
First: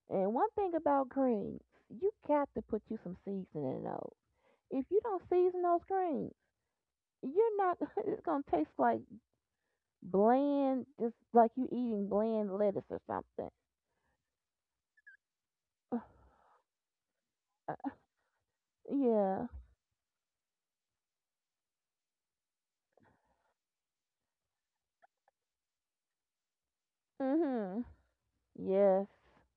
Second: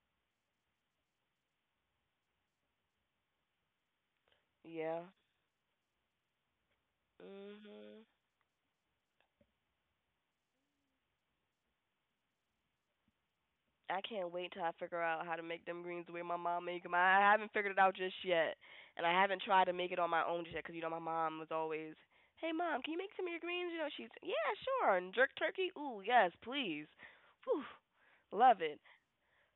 S2: And one thing about greens, you got to put you some seasoning in those. If you
S1: Yeah.
S2: don't season those greens, you're not.
S1: Mhm.
S2: It's gonna taste like bland, just like you eating bland lettuce or something.
S1: I can't wait till I figure out how to make them
S2: Ugh,
S1: greens the way my mom make them. I haven't figured
S2: uh,
S1: it out just yet, and I haven't
S2: yeah.
S1: tried to make it on my own just yet. Cause you know my mom was always, "Hey mom, can you make some of your greens?" You know she's, "Yeah, sure." And jerk turkey, ooh yes, please, whew,
S2: Mhm.
S1: love it.
S2: Yes.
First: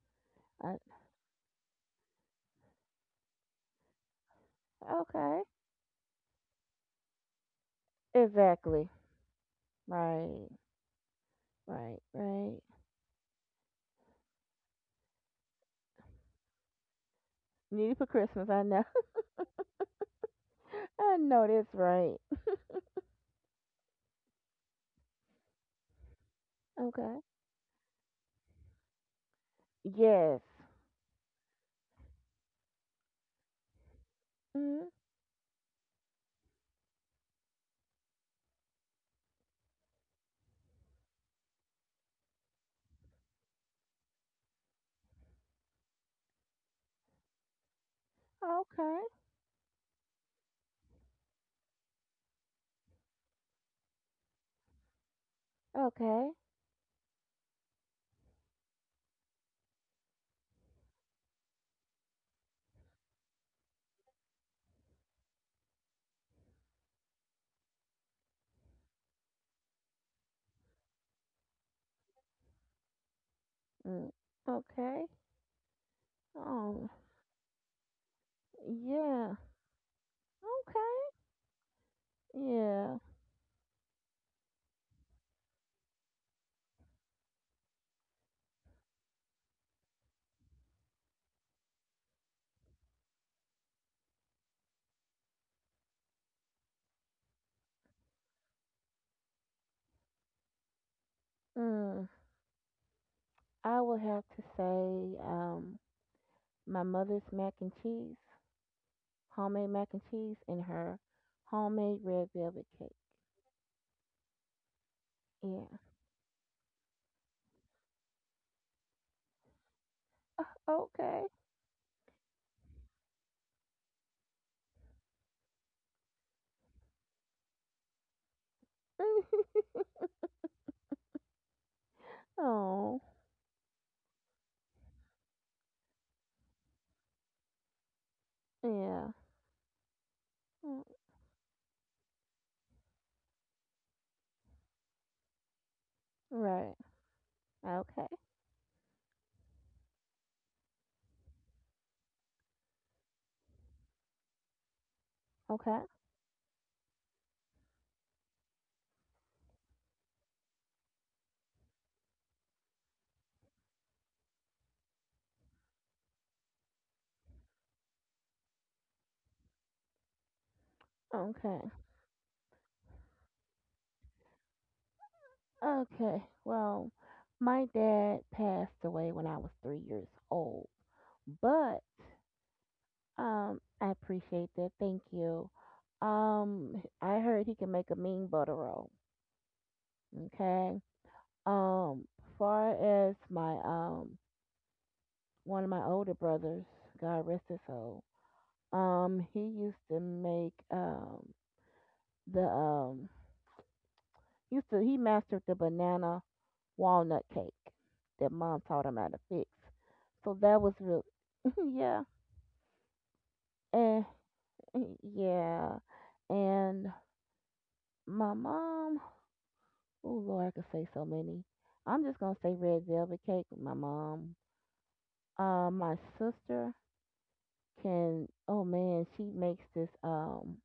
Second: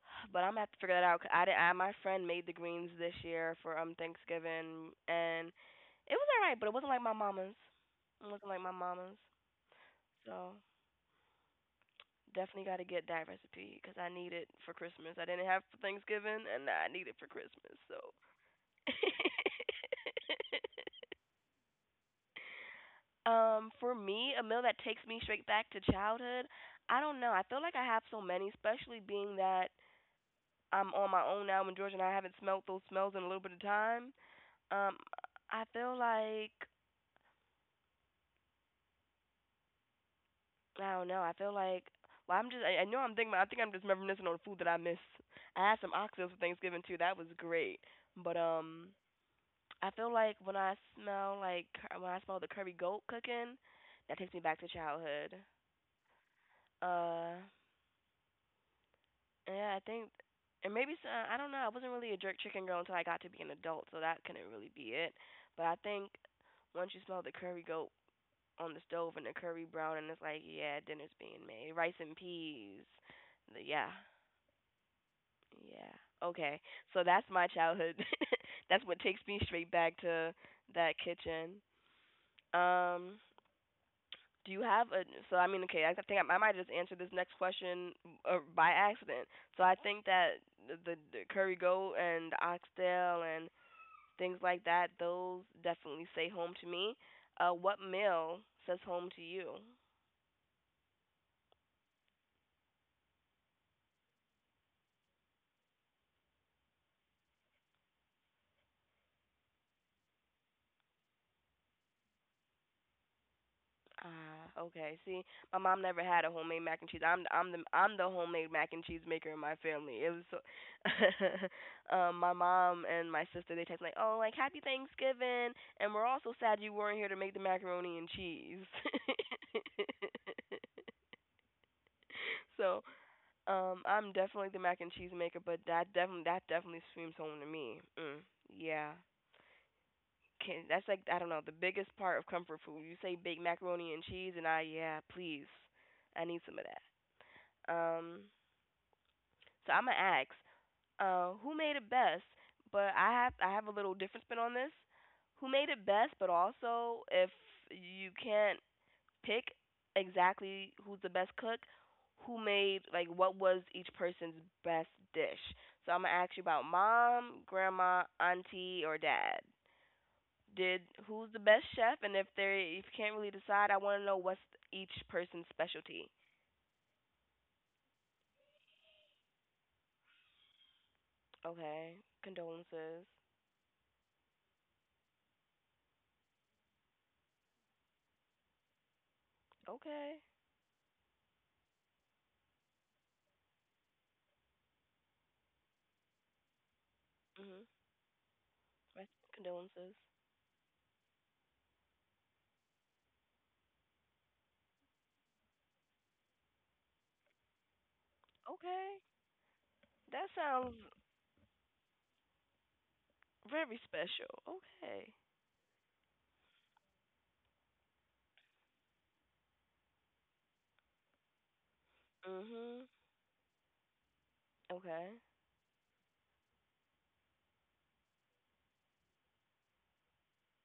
S1: But I'm gonna have to
S2: I,
S1: figure that out. 'Cause I did. I, my friend made the greens this year for Thanksgiving,
S2: okay.
S1: and it was alright, but it wasn't like my mama's. It wasn't like my
S2: Exactly.
S1: mama's,
S2: Right.
S1: so.
S2: Right, right.
S1: Definitely got to get that recipe because I need it for Christmas. I didn't have for Thanksgiving, and I need it for Christmas.
S2: Needy
S1: So,
S2: for Christmas, I know. I know that's right.
S1: for me, a meal that takes me straight back to childhood. I don't
S2: Okay.
S1: know. I feel like I have so many, especially being that
S2: Yes.
S1: I'm on my own now. When George and I haven't smelled those smells in a little bit of time,
S2: Mm,
S1: um, I feel like I don't know. I feel like well, I know I'm thinking. I think I'm just reminiscing on the food that I miss. I had some oxtails for Thanksgiving too. That was great. But
S2: okay.
S1: I feel like when I smell the curry goat cooking, that takes me back to childhood.
S2: Okay.
S1: Uh, yeah, I think, and maybe so, I don't know. I wasn't really a jerk chicken girl until I got to be an adult, so that couldn't really be it. But I think once you smell the curry goat on the stove and the curry brown, and it's like, yeah, dinner's being made, rice and peas. Yeah,
S2: Mm, okay.
S1: yeah. Okay,
S2: Oh,
S1: so that's my childhood. That's what takes
S2: yeah.
S1: me straight back to that
S2: Okay.
S1: kitchen.
S2: Yeah.
S1: Um, do you have a So I mean, okay, I think I might just answer this next question by accident. So I think that the curry goat and oxtail and things like that, those definitely say home to me. What meal says home to you?
S2: Mm, I would have to say my mother's mac and cheese, homemade mac and cheese, and her homemade red velvet cake.
S1: Ah, okay. See, my
S2: Yeah.
S1: mom never had a homemade mac and cheese. I'm the homemade mac and cheese maker in my family. It was so
S2: Uh, Okay.
S1: My mom and my sister they text like, "Oh, like happy Thanksgiving." And we're also sad you weren't here to make the macaroni and cheese. so,
S2: Oh,
S1: I'm definitely the mac and cheese maker, but that definitely screams home to me. Mm, yeah.
S2: yeah.
S1: can
S2: Mm,
S1: That's like, I don't know, the biggest part of comfort food. You say baked macaroni and cheese, and I yeah, please, I need some of
S2: Right.
S1: that.
S2: Okay.
S1: Um, so I'm gonna ask, who made it best? But I have a little different spin on this. Who made
S2: Okay.
S1: it best? But also, if you can't pick exactly who's the best cook, who made like what was each person's best dish? So I'm gonna ask you about mom, grandma, auntie, or dad did who's the best
S2: Okay.
S1: chef, and if you can't really decide, I want to know what's each person's specialty.
S2: Okay. Well, my dad passed away when I was 3 years old, but
S1: Okay. Condolences.
S2: I appreciate that. Thank you. I heard he can make a mean butter roll.
S1: Okay.
S2: Okay. Um, Far as my one of my older brothers, God rest his
S1: Mhm.
S2: soul.
S1: Right.
S2: He used
S1: Condolences.
S2: to make the used to he mastered the banana walnut cake that mom taught him
S1: Okay.
S2: how to fix.
S1: That
S2: So that was
S1: sounds
S2: real. Yeah.
S1: very
S2: And
S1: special. Okay.
S2: yeah. And my mom, oh Lord, I could say so many. I'm just gonna say red
S1: Mhm.
S2: velvet cake. With my mom,
S1: Okay.
S2: my sister can. Oh man, she makes this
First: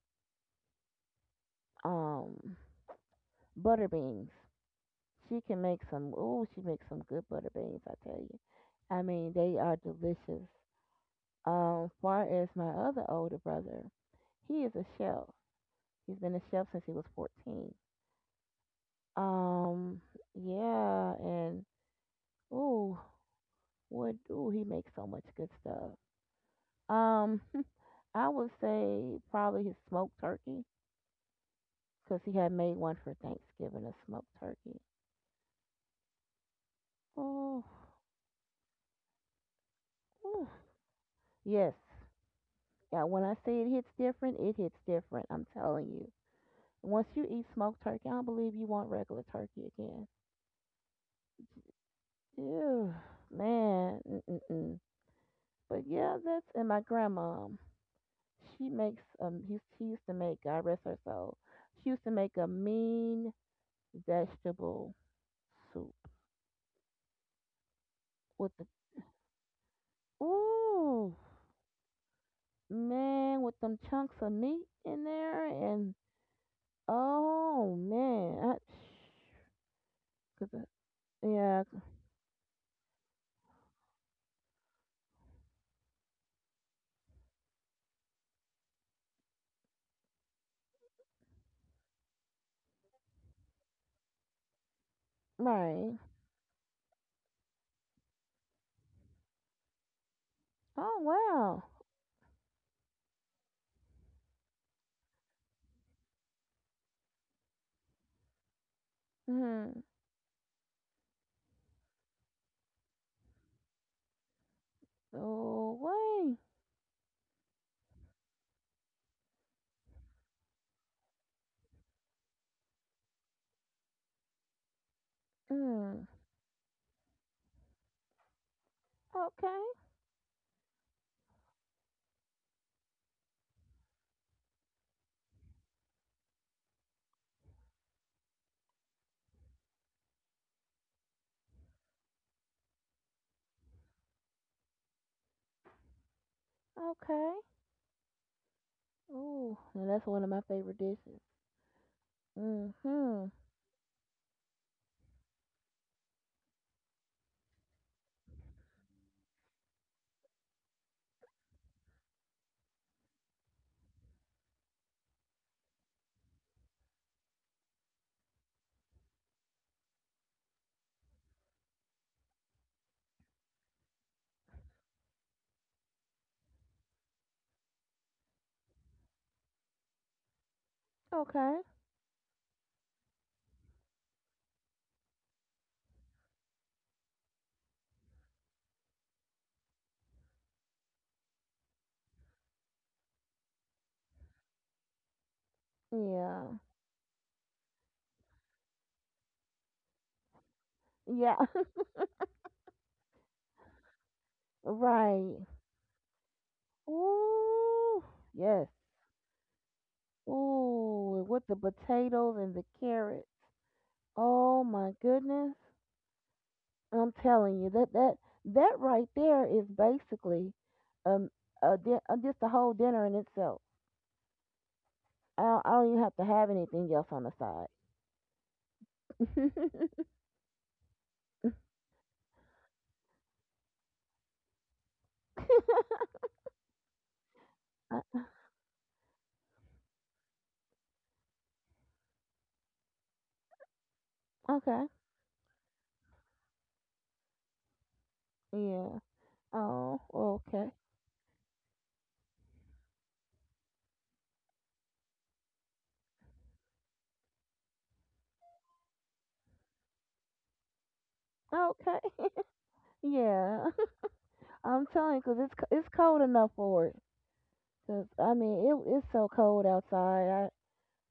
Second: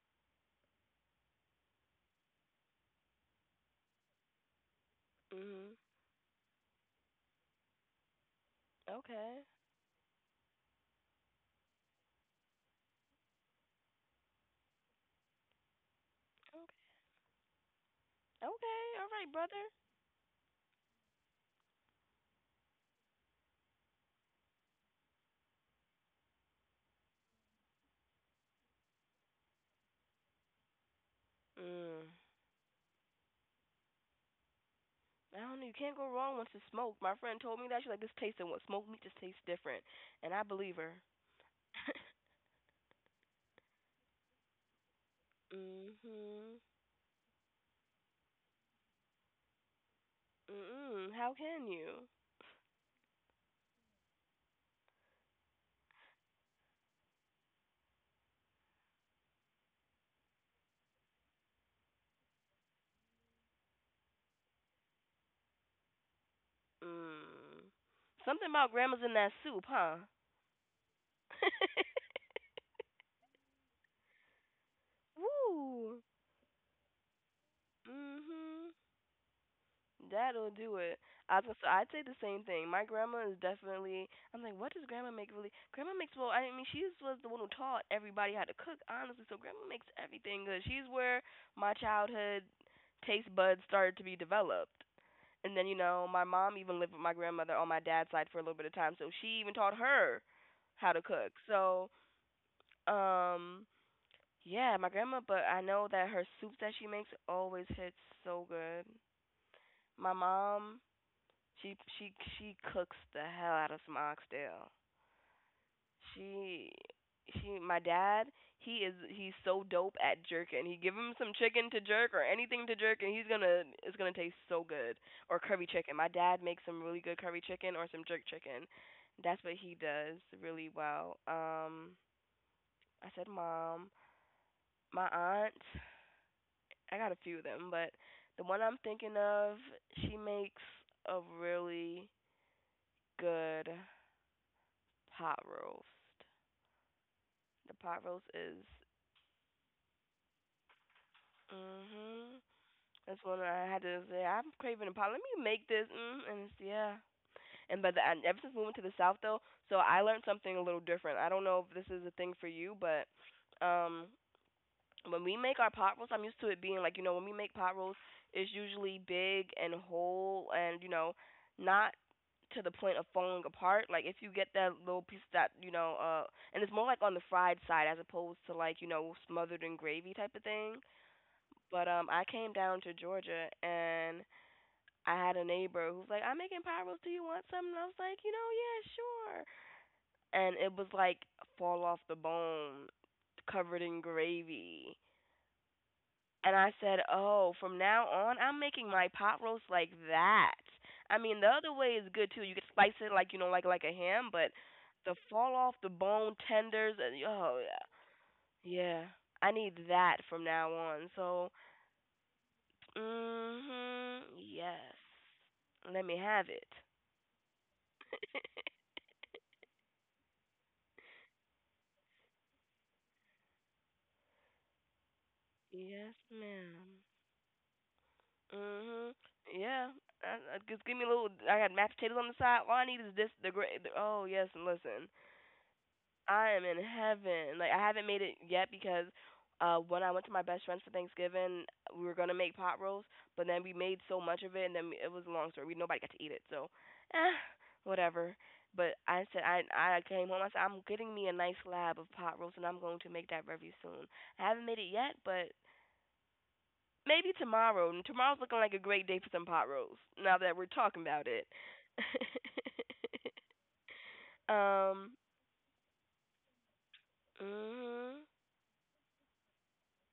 S2: um butter beans. She can
S1: Mhm.
S2: make some. Oh, she makes some good butter beans. I tell you. I mean,
S1: Okay,
S2: they are delicious. Far as my other older brother, he is a chef. He's been a chef
S1: okay,
S2: since he was 14.
S1: okay, all right, brother.
S2: Um, yeah, and ooh, ooh, he makes so much good stuff. Um, I would say probably his smoked turkey
S1: Mm.
S2: because he had made one for Thanksgiving, a smoked turkey.
S1: I don't know. You can't go wrong once it's smoked. My friend told
S2: Oh,
S1: me that. She's like, this tastes and what smoked meat just tastes different, and I
S2: ooh.
S1: believe her.
S2: Yes. Yeah, when I say it hits different, it hits different. I'm telling you.
S1: Mhm.
S2: Once you eat smoked turkey, I don't believe you want regular turkey again.
S1: Mm-mm. How can you?
S2: Ew, man, mm-mm-mm. But yeah, that's and my grandma. She makes. She used to make. God rest her soul. She used to make a mean vegetable soup
S1: Mm. Something
S2: with the
S1: about grandma's in that soup, huh?
S2: ooh man with them chunks of meat in there and
S1: Woo.
S2: oh man,
S1: Mhm. That'll
S2: cause I,
S1: do it. So
S2: yeah,
S1: I'd say the same thing. My grandma is definitely. I'm like, what does grandma make really? Grandma makes well. I mean, she was the one who taught everybody how to cook, honestly. So grandma makes everything good. She's where my childhood taste buds started to be developed. And then,
S2: right.
S1: my mom even lived with my grandmother on my dad's side for a little bit of time, so she even taught her how to
S2: Oh
S1: cook.
S2: wow.
S1: So, um yeah, my grandma, but I know that her soups that she makes always hits so good.
S2: Hmm.
S1: My mom, she she she cooks the hell out of some oxtail.
S2: Oh wait.
S1: She she My dad, he's so dope at jerking. He give him some chicken to jerk or anything to jerk, and he's gonna it's gonna taste so good. Or curry chicken. My
S2: Hmm.
S1: dad makes some really good curry chicken or some jerk chicken. That's what
S2: Okay.
S1: he does really well. I said mom. My aunt, I got a few of them, but the one I'm thinking of, she makes a really good pot roast.
S2: Okay.
S1: The pot roast is.
S2: Ooh, now that's one of my favorite dishes.
S1: Mhm. That's
S2: Mm-hmm.
S1: what I had to say. I'm craving a pot. Let me make this. Mm, and it's, yeah. And by the end, ever since moving to the South, though, so I learned something a little different. I don't know if this is a thing for you, but um, when we make our pot rolls, I'm used to it being like, when we make pot rolls, it's usually big and whole and, not to the point of falling apart. Like if you get that little piece that and it's more like on the fried side as opposed to like smothered in gravy type of thing.
S2: Okay.
S1: But I came down to Georgia, and I had a neighbor who's like, I'm making pyros. Do you want some? And I was like, yeah, sure. And it was like fall off the bone, covered in gravy. And
S2: Yeah.
S1: I said, oh, from now on, I'm making my pot roast like that. I
S2: Yeah.
S1: mean, the other way is good too. You can slice it like like a ham, but the
S2: Right.
S1: fall off the bone tenders. And, oh
S2: Ooh. Yes.
S1: yeah, yeah. I need that from now on.
S2: Ooh, with
S1: So,
S2: the potatoes and the
S1: mm
S2: carrots.
S1: mhm,
S2: Oh my
S1: yes.
S2: goodness.
S1: Let me have it.
S2: I'm telling you that that right there is basically um just a whole dinner in itself. I don't even
S1: Yes,
S2: have to have anything
S1: ma'am.
S2: else on the side.
S1: Mhm. Yeah. I just give me a little. I got mashed potatoes on the side. All I need is this. The great. Oh yes. And listen, I am in heaven. Like I haven't made
S2: Uh,
S1: it yet because when I went to my best friend's for Thanksgiving, we were gonna make pot roast, but then we made
S2: okay.
S1: so much of it, and then it was a long story. We Nobody got to eat it, so eh,
S2: Yeah.
S1: whatever.
S2: Oh,
S1: But I
S2: okay.
S1: said I came home. I said I'm getting me a nice slab of pot roast, and I'm going to make that very soon. I haven't made it yet, but maybe tomorrow. And tomorrow's looking like a great day for some pot roast. Now that we're
S2: Okay.
S1: talking about it.
S2: Yeah. I'm telling you, 'cause it's
S1: um.
S2: cold enough for it. 'Cause I mean, it's
S1: hmm
S2: so cold outside. I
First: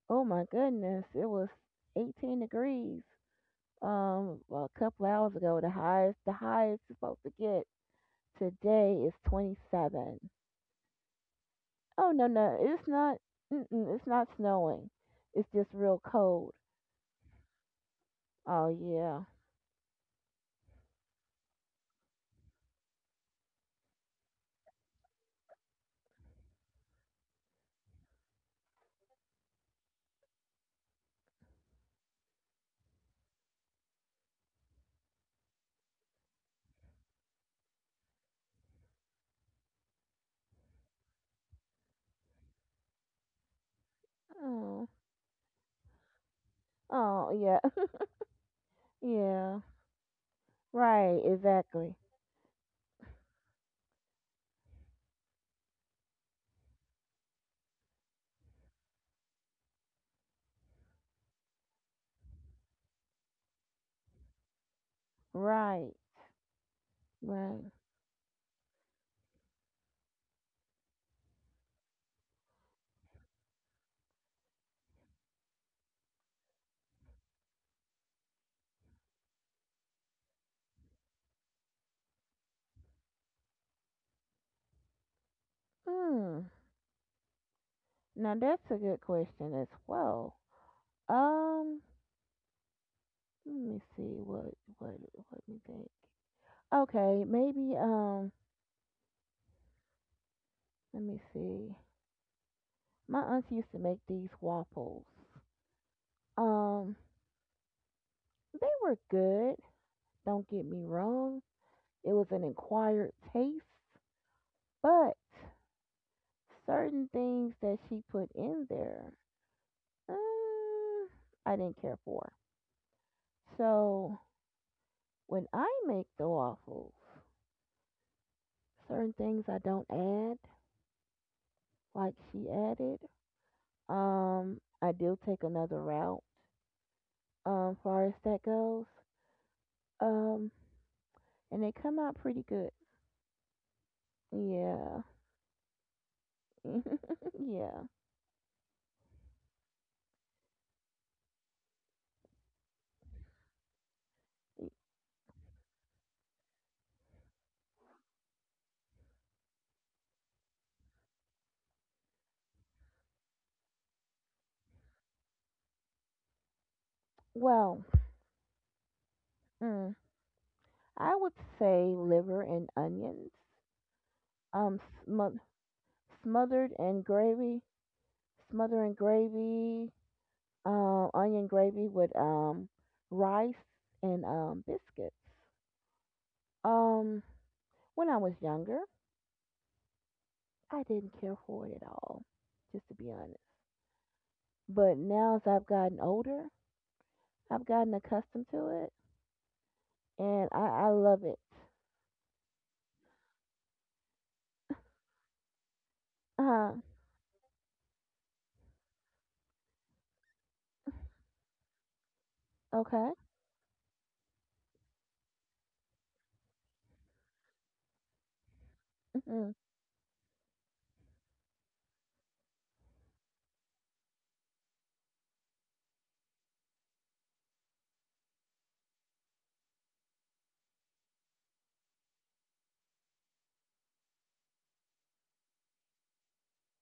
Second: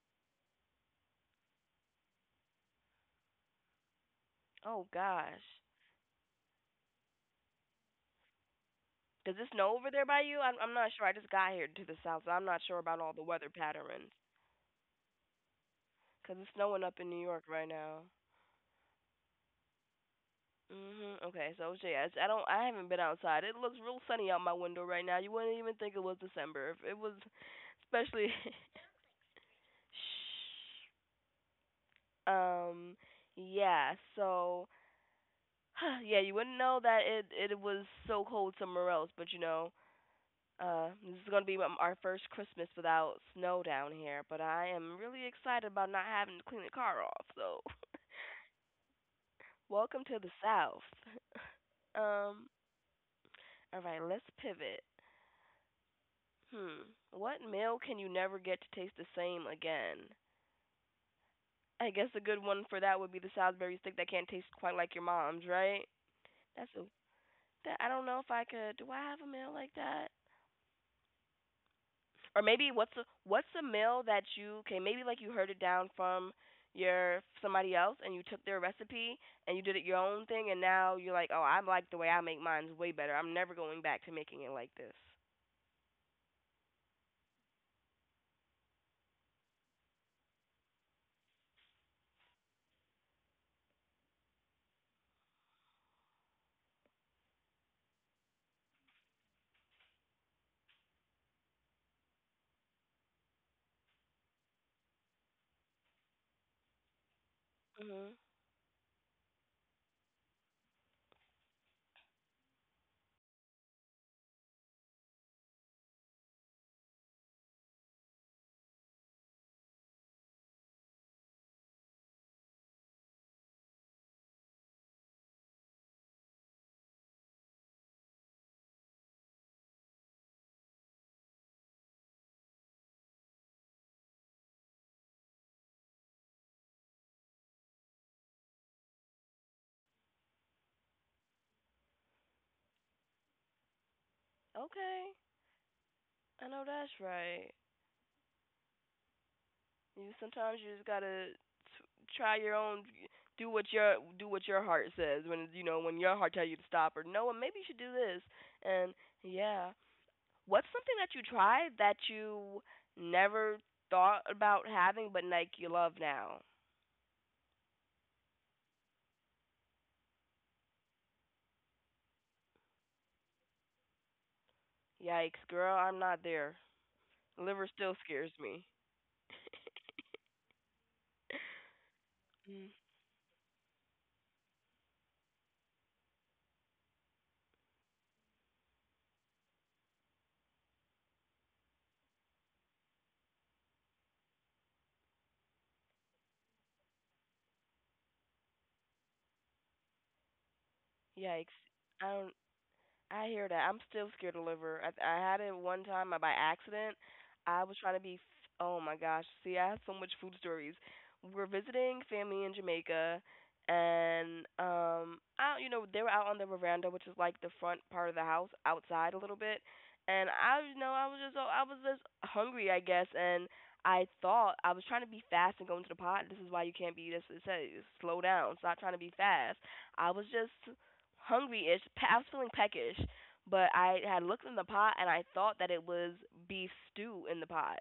S2: Oh my goodness, it was 18 degrees. Well, a
S1: Oh
S2: couple hours
S1: gosh.
S2: ago, the highest it's supposed to get today is
S1: Does it snow over there by
S2: 27.
S1: you? I'm not sure. I just got here to the south, so
S2: Oh
S1: I'm
S2: no
S1: not sure
S2: no,
S1: about
S2: it's
S1: all the
S2: not.
S1: weather patterns.
S2: Mm-mm, it's not snowing. It's just real
S1: 'Cause it's snowing
S2: cold.
S1: up in New York right now.
S2: Oh yeah.
S1: Mhm. Okay, so yeah, I don't. I haven't been outside. It looks real sunny out my window right now. You wouldn't even think it was December if it was, especially. Shh. um. Yeah. So yeah, you wouldn't know that it was so cold somewhere else, but this is gonna be our first Christmas without snow down here. But I am really
S2: Oh
S1: excited about not having to clean the car off. So,
S2: oh yeah.
S1: welcome to the
S2: Yeah.
S1: South.
S2: Right
S1: Um,
S2: exactly.
S1: all right, let's pivot. Hmm, what meal can you never get to taste the same again? I guess a good one for that would be the Salisbury steak that can't taste quite like your mom's, right?
S2: Right,
S1: That's a that I don't know if
S2: right.
S1: I could. Do I have a meal like that? Or maybe, what's a meal that you, okay, maybe, like, you heard it down from your somebody else, and you took their recipe and you did it your own thing, and now you're like, oh, I like the way I make mine way better. I'm never going back to making it like this.
S2: Hmm. Now that's a good question as well. Um, Let me see what what me think. Okay, maybe let me see. My aunts used to make these waffles. Um,
S1: Mhm.
S2: they were good. Don't get me wrong. It was an acquired taste, but certain things that she put in there, um, I didn't care for. So when I make the waffles, certain things I don't add like she added. I do take another route, far as that goes. Um, and they come out pretty good.
S1: Okay,
S2: Yeah.
S1: I know that's right.
S2: Yeah.
S1: You sometimes you just gotta try your own, do what your heart says when when your heart tells you to stop or no, and maybe you should do this, and yeah. What's something that you tried that you never thought about having but like you love now?
S2: Well, mm, I would say liver and onions.
S1: Yikes, girl,
S2: Um,
S1: I'm not
S2: sm-
S1: there. Liver
S2: Smothered
S1: still
S2: in
S1: scares
S2: gravy.
S1: me.
S2: Smothered in gravy. Onion
S1: Mm,
S2: gravy with rice and biscuits. Um, when I was younger, I didn't care for it at all. Just to be honest. But now as I've gotten older, I've gotten accustomed to it, and
S1: yikes.
S2: I
S1: I
S2: love it.
S1: don't I hear that. I'm still scared of liver. I had it one time by accident. I
S2: Huh.
S1: was trying to be. Oh my gosh! See, I have so much food stories. We are visiting family in Jamaica,
S2: Okay.
S1: and I you know they were out on the veranda, which is like the front part of the house, outside a little bit. And
S2: Hmm.
S1: oh, I was just hungry, I guess, and I thought I was trying to be fast and go into the pot. This is why you can't be. This It says slow down. Stop trying to be fast. I was just hungry ish. I was feeling peckish, but I had looked in the pot and I thought that it was beef stew in the pot.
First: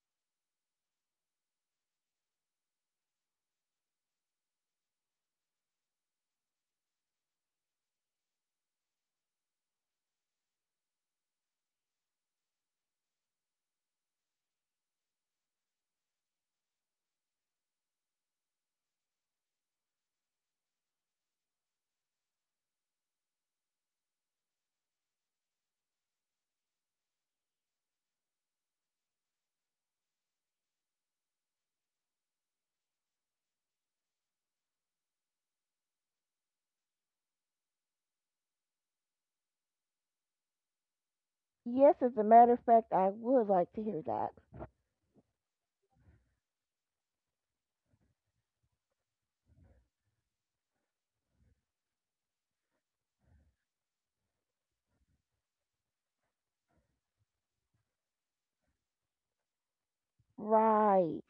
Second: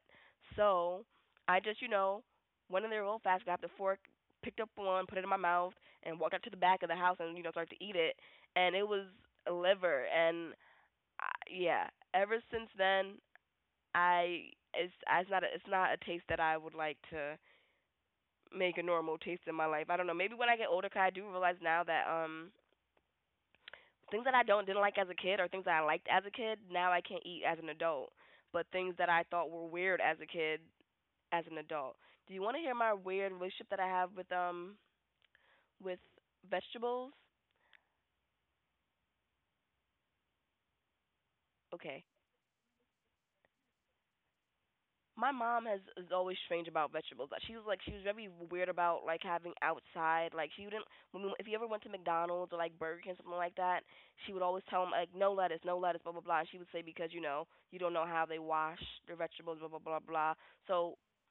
S1: So I just, went in there real fast, grabbed the fork, picked up one, put it in my mouth, and walked out to the back of the house and, started to eat it. And it was liver. Yeah, ever since then, I. It's not a taste that I would like to make a normal taste in my life. I don't know. Maybe when I get older, 'cause I do realize now that things that I don't didn't like as a kid, or things that I liked as a kid, now I can't eat as an adult. But things that I thought were weird as a kid, as an adult. Do you want to hear my weird relationship that I have with vegetables?
S2: Yes,
S1: Okay.
S2: as a matter of fact, I would like to hear that.
S1: My mom has is always strange about vegetables. Like, she was very weird about like having outside, like she wouldn't when we, if you ever went to McDonald's or like Burger King something like that, she would always tell them like no lettuce, no lettuce, blah blah blah. She would say, because you know, you don't know how they wash their vegetables, blah blah blah blah. So
S2: Right.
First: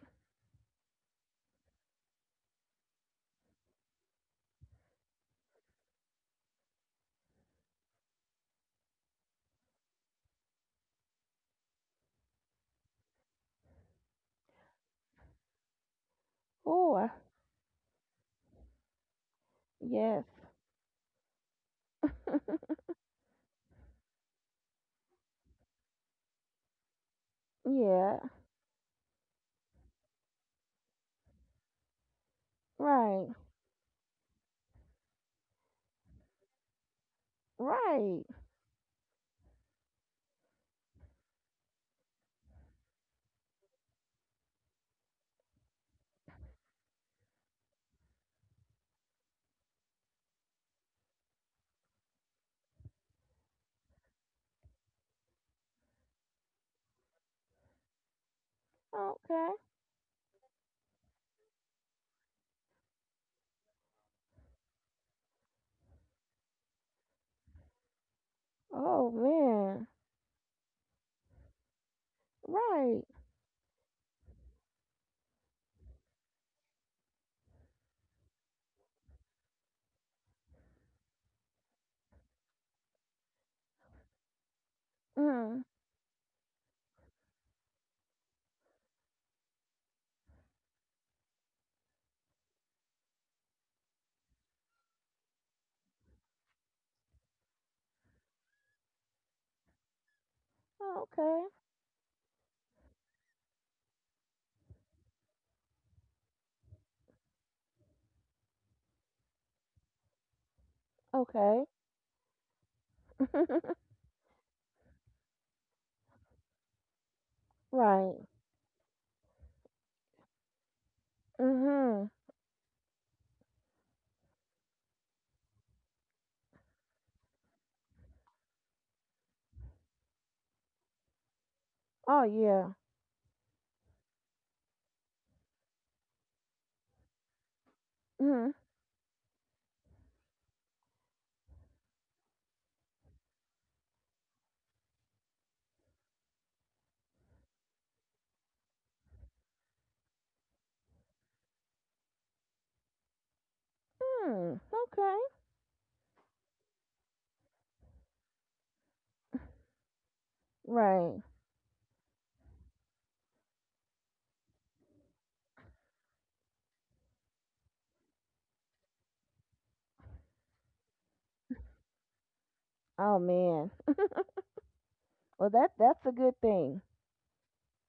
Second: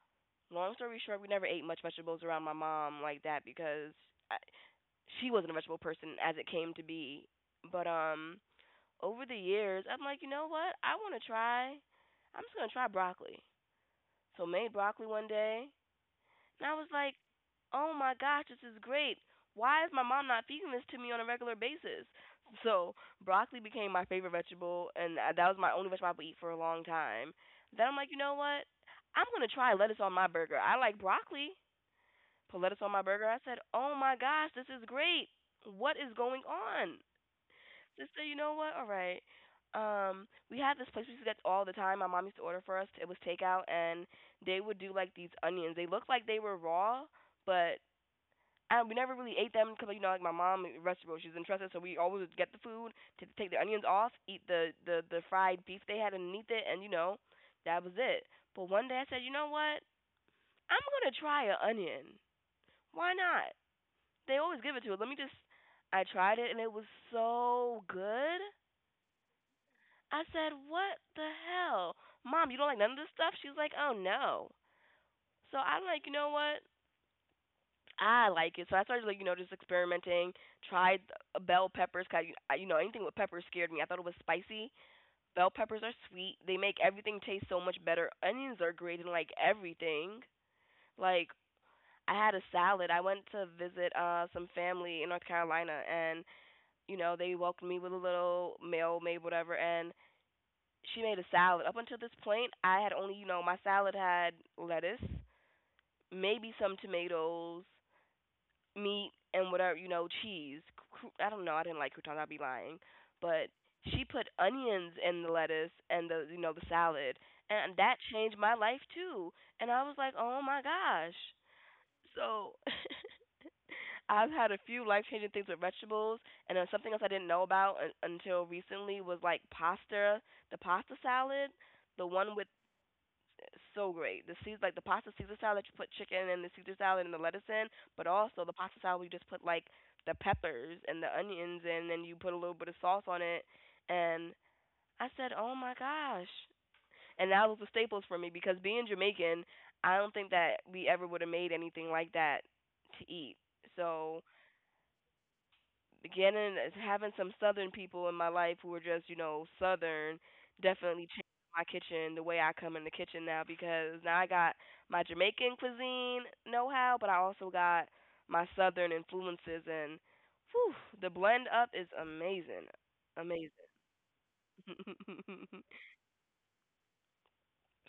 S1: long story short, we never ate much vegetables around my mom like that because I, she wasn't a vegetable person as it came to be. But over the years, I'm like, you know what? I want to try. I'm just going to try broccoli. So made broccoli one day, and I was
S2: Oh,
S1: like, "Oh my gosh, this is great. Why is my
S2: yes.
S1: mom not feeding this to me on a regular basis?" So broccoli became my favorite vegetable, and that was my only vegetable I would eat for a long time. Then I'm like, "You
S2: Yeah.
S1: know what? I'm going to try lettuce on my burger. I like broccoli, put lettuce on my burger.
S2: Right.
S1: I said, "Oh my gosh, this is great. What is going on?" Sister,
S2: Right.
S1: you know what? All right. We had this place we used to get all the time. My mom used to order for us. It was takeout, and they would do like these onions. They looked like they were raw, but and we never really ate them because like, you know, like my mom vegetables she's interested, so we always would get the food, to take the onions off, eat the fried beef they had underneath it, and you know that was it. But one day I said, you know
S2: Okay.
S1: what? I'm gonna try an onion. Why not? They always give it to it. Let me just. I tried it and it was so good.
S2: Oh man.
S1: I said, "What the hell, mom? You don't like none of
S2: Right.
S1: this stuff?" She's like, "Oh no." So I'm like, you know what? I like it. So I started like, you know, just experimenting. Tried bell peppers. 'Cause you know anything with peppers scared me. I thought it was spicy. Bell
S2: Mm.
S1: peppers are sweet. They make everything taste so much better. Onions are great in like everything. Like I had a salad. I went to visit some family in North Carolina, and you know, they welcomed me with a little meal, made whatever, and she made a
S2: Okay.
S1: salad. Up until this point, I had only, you know, my salad had lettuce, maybe some tomatoes, meat, and whatever, you know, cheese. I don't know. I
S2: Okay.
S1: didn't like croutons. I'd be lying, but she put onions in the lettuce and the, you know, the salad, and that
S2: Right.
S1: changed my life too. And I was like, oh my gosh.
S2: Mhm.
S1: So I've had a few life changing things with vegetables, and then something else I didn't know about until recently was like pasta, the pasta salad, the
S2: Oh
S1: one with
S2: yeah.
S1: so great. The seeds like the pasta Caesar salad that you put chicken and the Caesar salad and the lettuce in, but also the
S2: Mhm.
S1: pasta salad where you just put like the peppers and the onions in, and you put a little bit of sauce on it. And I said, oh my gosh! And that was the staples for me because being Jamaican, I don't think that we ever would have made anything like that to eat. So
S2: Mm. Okay.
S1: getting having some southern people in my life who are just, you know, southern, definitely
S2: Right.
S1: changed my kitchen the way I come in the kitchen now because now I got my Jamaican cuisine know how, but I also got my southern influences and whew, the blend up is amazing,
S2: Oh
S1: amazing.
S2: man. Well, that that's a good thing.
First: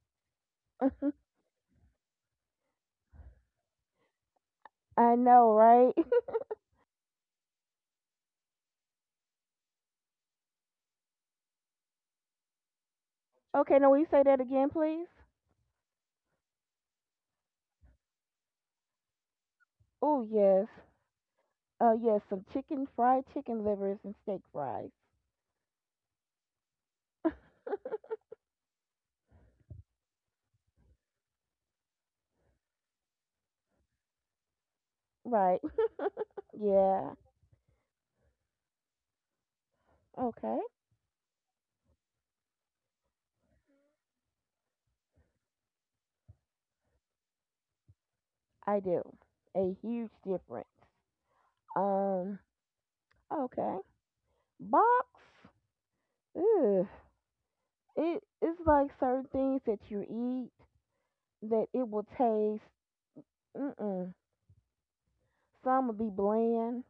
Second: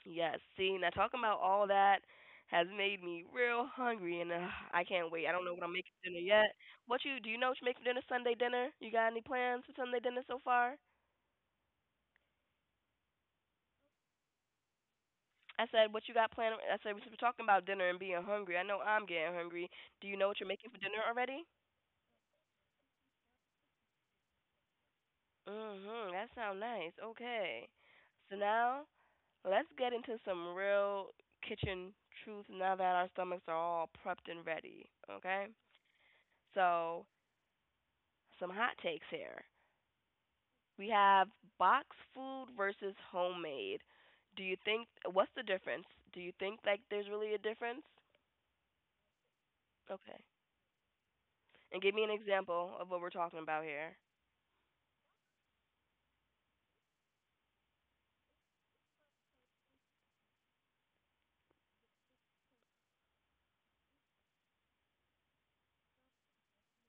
S1: Yes, see, now talking about all that has made me real hungry, and I can't
S2: I
S1: wait. I don't know
S2: know,
S1: what I'm making
S2: right?
S1: for dinner yet. What you do you know what you're making for dinner, Sunday dinner? You got any plans for Sunday dinner so far?
S2: Okay, now will you say that again, please?
S1: I said, what you got planned? I said, we were talking about dinner and being hungry. I know I'm getting hungry. Do you
S2: Oh
S1: know what you're making
S2: yes.
S1: for dinner already?
S2: Yes, some chicken fried chicken livers and steak fries.
S1: Mhm, that sounds nice. Okay. So now let's get into some real kitchen truth now that our stomachs are all prepped and ready, okay?
S2: Right.
S1: So,
S2: Yeah.
S1: some hot takes here.
S2: Okay.
S1: We have box food versus homemade. Do you think, what's the difference? Do you think like there's really a difference?
S2: I do. A huge
S1: Okay.
S2: difference.
S1: And give me an
S2: Um
S1: example of what we're talking about
S2: okay.
S1: here.
S2: Box. Ugh. It it's like certain things that you eat that it will taste mm mm. Some will be bland,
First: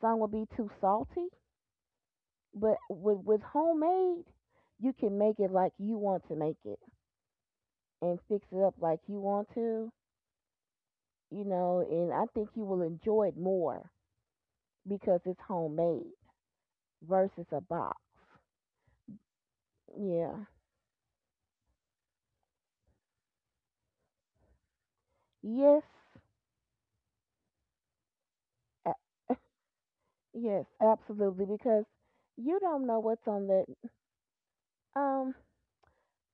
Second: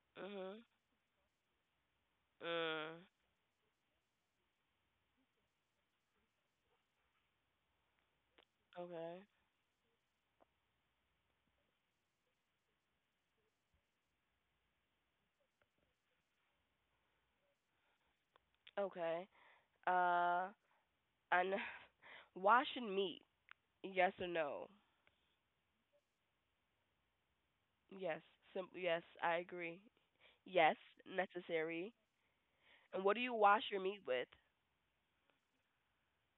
S2: some will be
S1: Mhm.
S2: too salty, but
S1: Mm.
S2: with homemade, you can make it like you want to make it and fix it up like you
S1: Okay.
S2: want to, you know, and I think you will enjoy it more because it's homemade versus a box.
S1: Okay. Uh,
S2: Yeah.
S1: and wash and meat. Yes or no?
S2: Yes.
S1: Yes.
S2: a-
S1: Yes, I agree.
S2: Yes,
S1: Yes,
S2: absolutely because
S1: necessary.
S2: you don't know
S1: And what do
S2: what's
S1: you
S2: on that.
S1: wash your meat with?
S2: Um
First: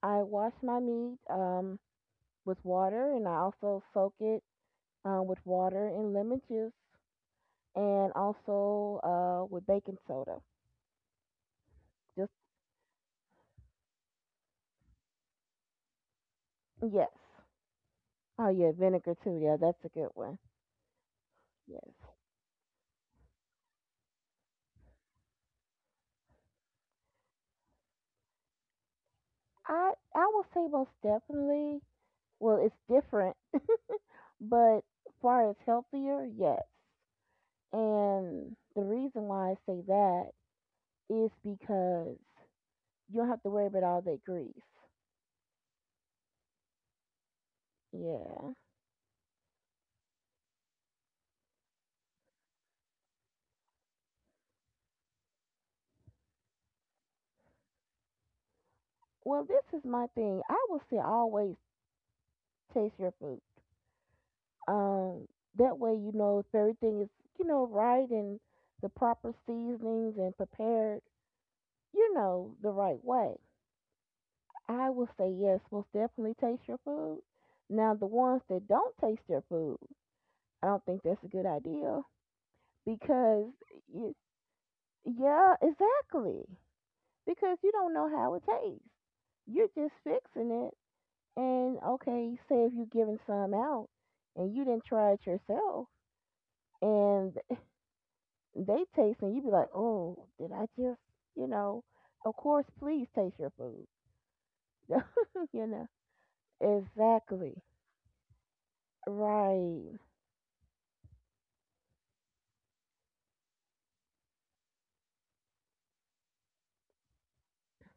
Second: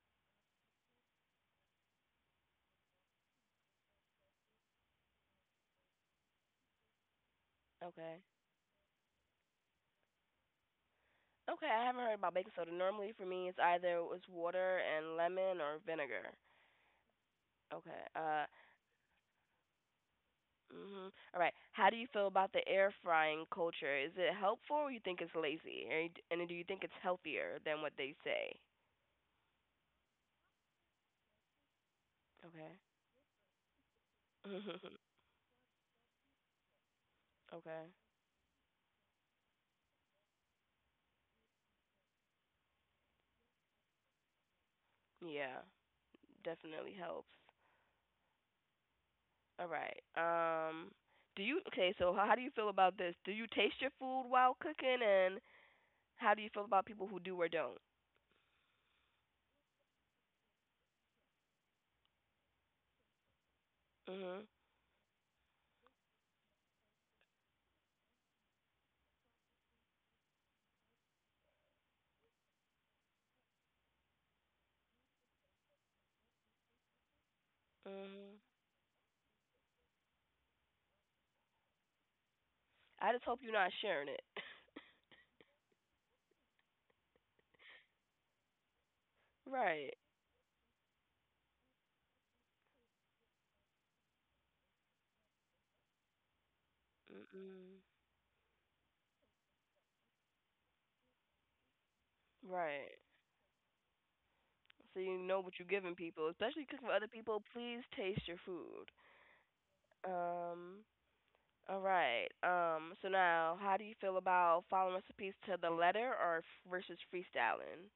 S2: I wash my meat with water and I also soak it with water and lemon juice and
S1: Okay.
S2: also with baking soda
S1: Okay, I haven't heard
S2: just
S1: about baking soda. Normally for me it's either it's water and lemon or vinegar.
S2: Yes.
S1: Okay.
S2: Oh yeah, vinegar too. Yeah, that's a good one.
S1: Mhm. All right. How
S2: Yes.
S1: do you feel about the air frying culture? Is it helpful, or you think it's lazy? And do you think it's healthier than what they say?
S2: I will say most definitely. Well, it's
S1: Okay.
S2: different, but far as healthier, yes.
S1: okay.
S2: And the reason why I say that is because you don't have to worry about all that grease.
S1: Yeah. Definitely helps.
S2: Yeah.
S1: All right. Do you okay? So how do you feel about this? Do you taste your food while cooking, and how do you feel about people who do or don't?
S2: Well, this is my thing. I will say always taste your food.
S1: Mhm.
S2: Um, that way you know if everything is right and the proper seasonings and prepared, you know, the right way. I would say yes, most definitely taste your food. Now, the ones
S1: Mhm.
S2: that don't taste their food, I don't think that's a good idea
S1: I just hope
S2: because,
S1: you're not sharing
S2: you,
S1: it.
S2: yeah, exactly. Because you don't know how it tastes. You're just
S1: right.
S2: fixing it. And okay, say if you're giving some out and you didn't try it yourself and
S1: Mm-mm.
S2: they taste and you be like, oh, did I just, you know, of course,
S1: Right.
S2: please taste your food.
S1: So you know what
S2: you
S1: you're
S2: know,
S1: giving people. Especially cooking for other people,
S2: exactly.
S1: please taste your food.
S2: Right.
S1: Um, all right. So now, how do you feel about following recipes to the letter versus freestyling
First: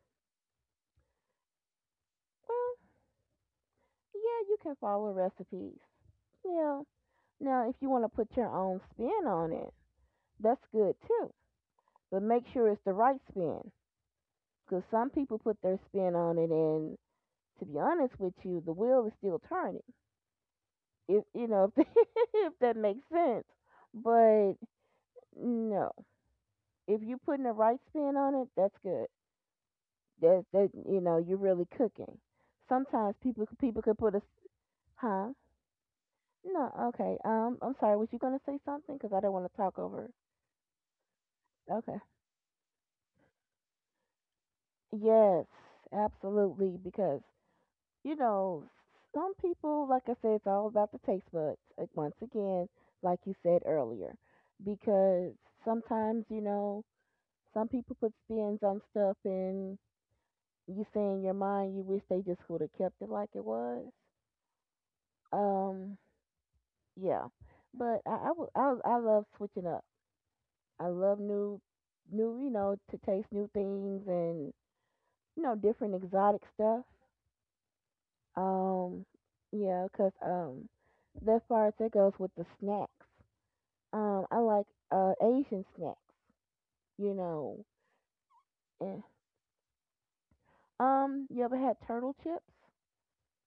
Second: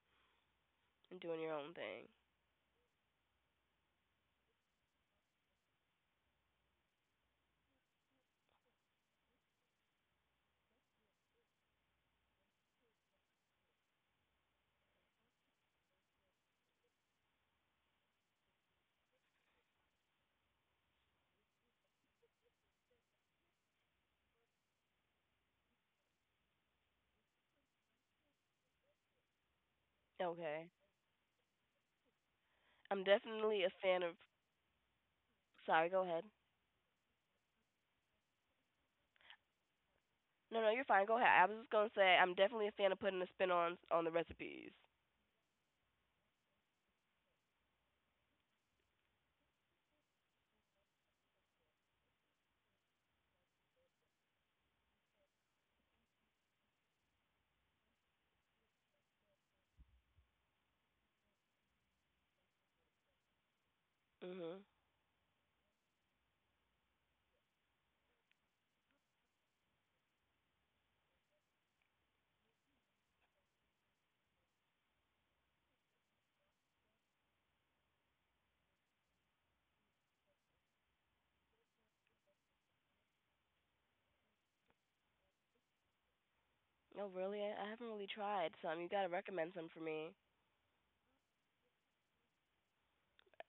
S1: and doing your own thing?
S2: Well, yeah, you can follow recipes. Yeah. Now, if you want to put your own spin on it, that's good too. But make sure it's the right spin. Because some people put their spin on it, and to be honest with you, the wheel is still turning. If you know, if that makes sense. But no, if you're putting the right spin on it, that's good. That
S1: Okay.
S2: that you know, you're really cooking.
S1: I'm
S2: Sometimes people
S1: definitely a
S2: people could
S1: fan
S2: put
S1: of.
S2: a huh?
S1: Sorry, go ahead.
S2: No, okay. I'm sorry. Was you gonna say something? Because I don't want to talk over.
S1: No, no, you're fine. Go ahead. I was just gonna
S2: Okay.
S1: say I'm definitely a fan of putting a spin on the recipes.
S2: Yes, absolutely. Because you know, some people, like I said, it's all about the taste buds. Like once again, like you said earlier, because sometimes some people put spins on stuff, and you say in your mind, you wish they just would have kept it like it was.
S1: Mhm.
S2: Um, yeah. But I love switching up. I love new, you know, to taste new things and you know different exotic stuff. Um, yeah, 'cause that far as that goes with the snacks. I like Asian snacks.
S1: No,
S2: You
S1: really,
S2: know,
S1: I haven't really tried some. You
S2: and
S1: gotta recommend some for me.
S2: you ever had turtle chips?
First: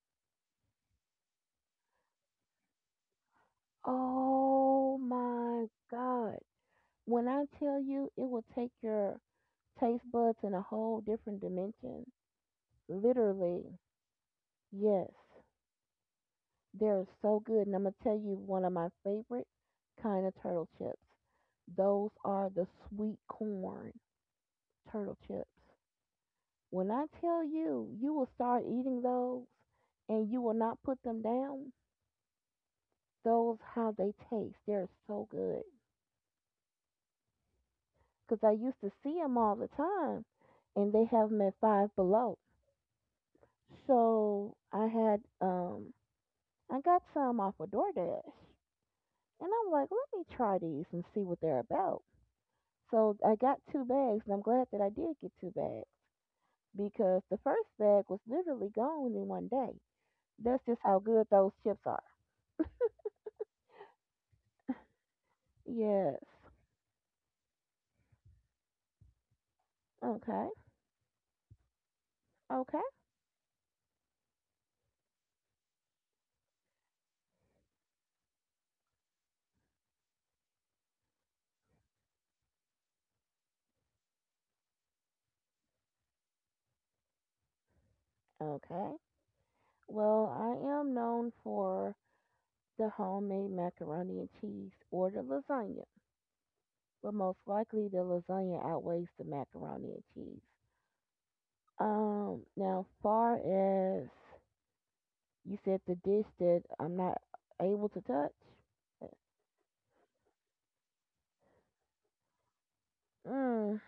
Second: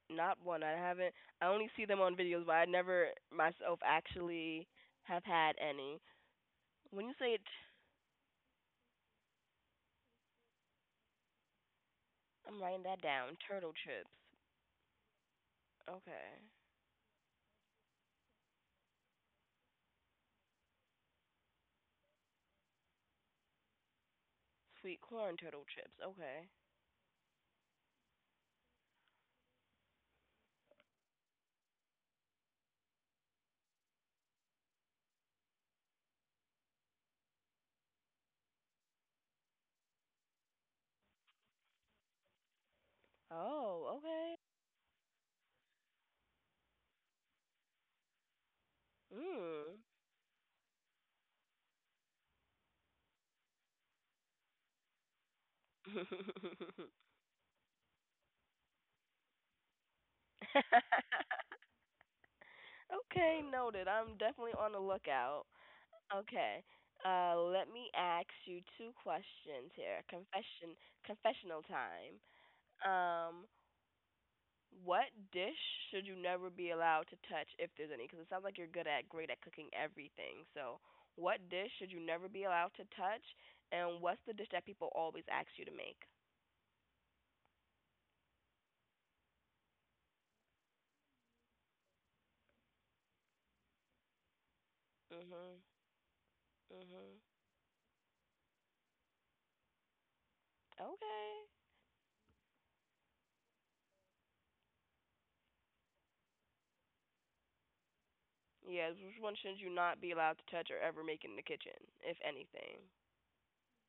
S1: Not one. I haven't. I only see them on videos, but I never myself actually
S2: Oh
S1: have had
S2: my
S1: any.
S2: God!
S1: When you
S2: When
S1: say it,
S2: I tell you, it will take your taste buds in a whole different dimension.
S1: I'm writing that down.
S2: Literally,
S1: Turtle chips.
S2: yes.
S1: Okay.
S2: They're so good. And I'm going to tell you one of my favorite kind of turtle chips. Those are the sweet corn
S1: Sweet
S2: turtle
S1: corn turtle
S2: chips.
S1: chips. Okay.
S2: When I tell you, you will start eating those and you will not put them down. Those how they taste. They're so good. Cause I used to see them all the time and they have them at Five Below.
S1: Oh, okay.
S2: So I had I got some off of DoorDash and I'm
S1: Mm.
S2: like, let me try these and see what they're about. So I got two bags, and I'm glad that I did get two bags because the first bag was literally gone in one day. That's just how good those chips are.
S1: okay, noted. I'm definitely on the lookout.
S2: Yes.
S1: Okay. Let me ask you two questions here.
S2: Okay.
S1: Confession, confessional time.
S2: Okay.
S1: Um, What dish should you never be allowed to touch if there's any? Because it sounds like you're good at great at cooking everything. So, what dish should you never be allowed to touch, and what's the dish that people always ask you to make?
S2: Okay. Well, I am known for the homemade macaroni and cheese or the
S1: Mhm.
S2: lasagna, but
S1: Mhm.
S2: most likely the lasagna outweighs the macaroni and cheese.
S1: Okay.
S2: Now, far as you said the dish that I'm not able to touch.
S1: Yeah.
S2: uh,
S1: Which one should you not be allowed to touch or ever make in the kitchen, if anything?
S2: Mm.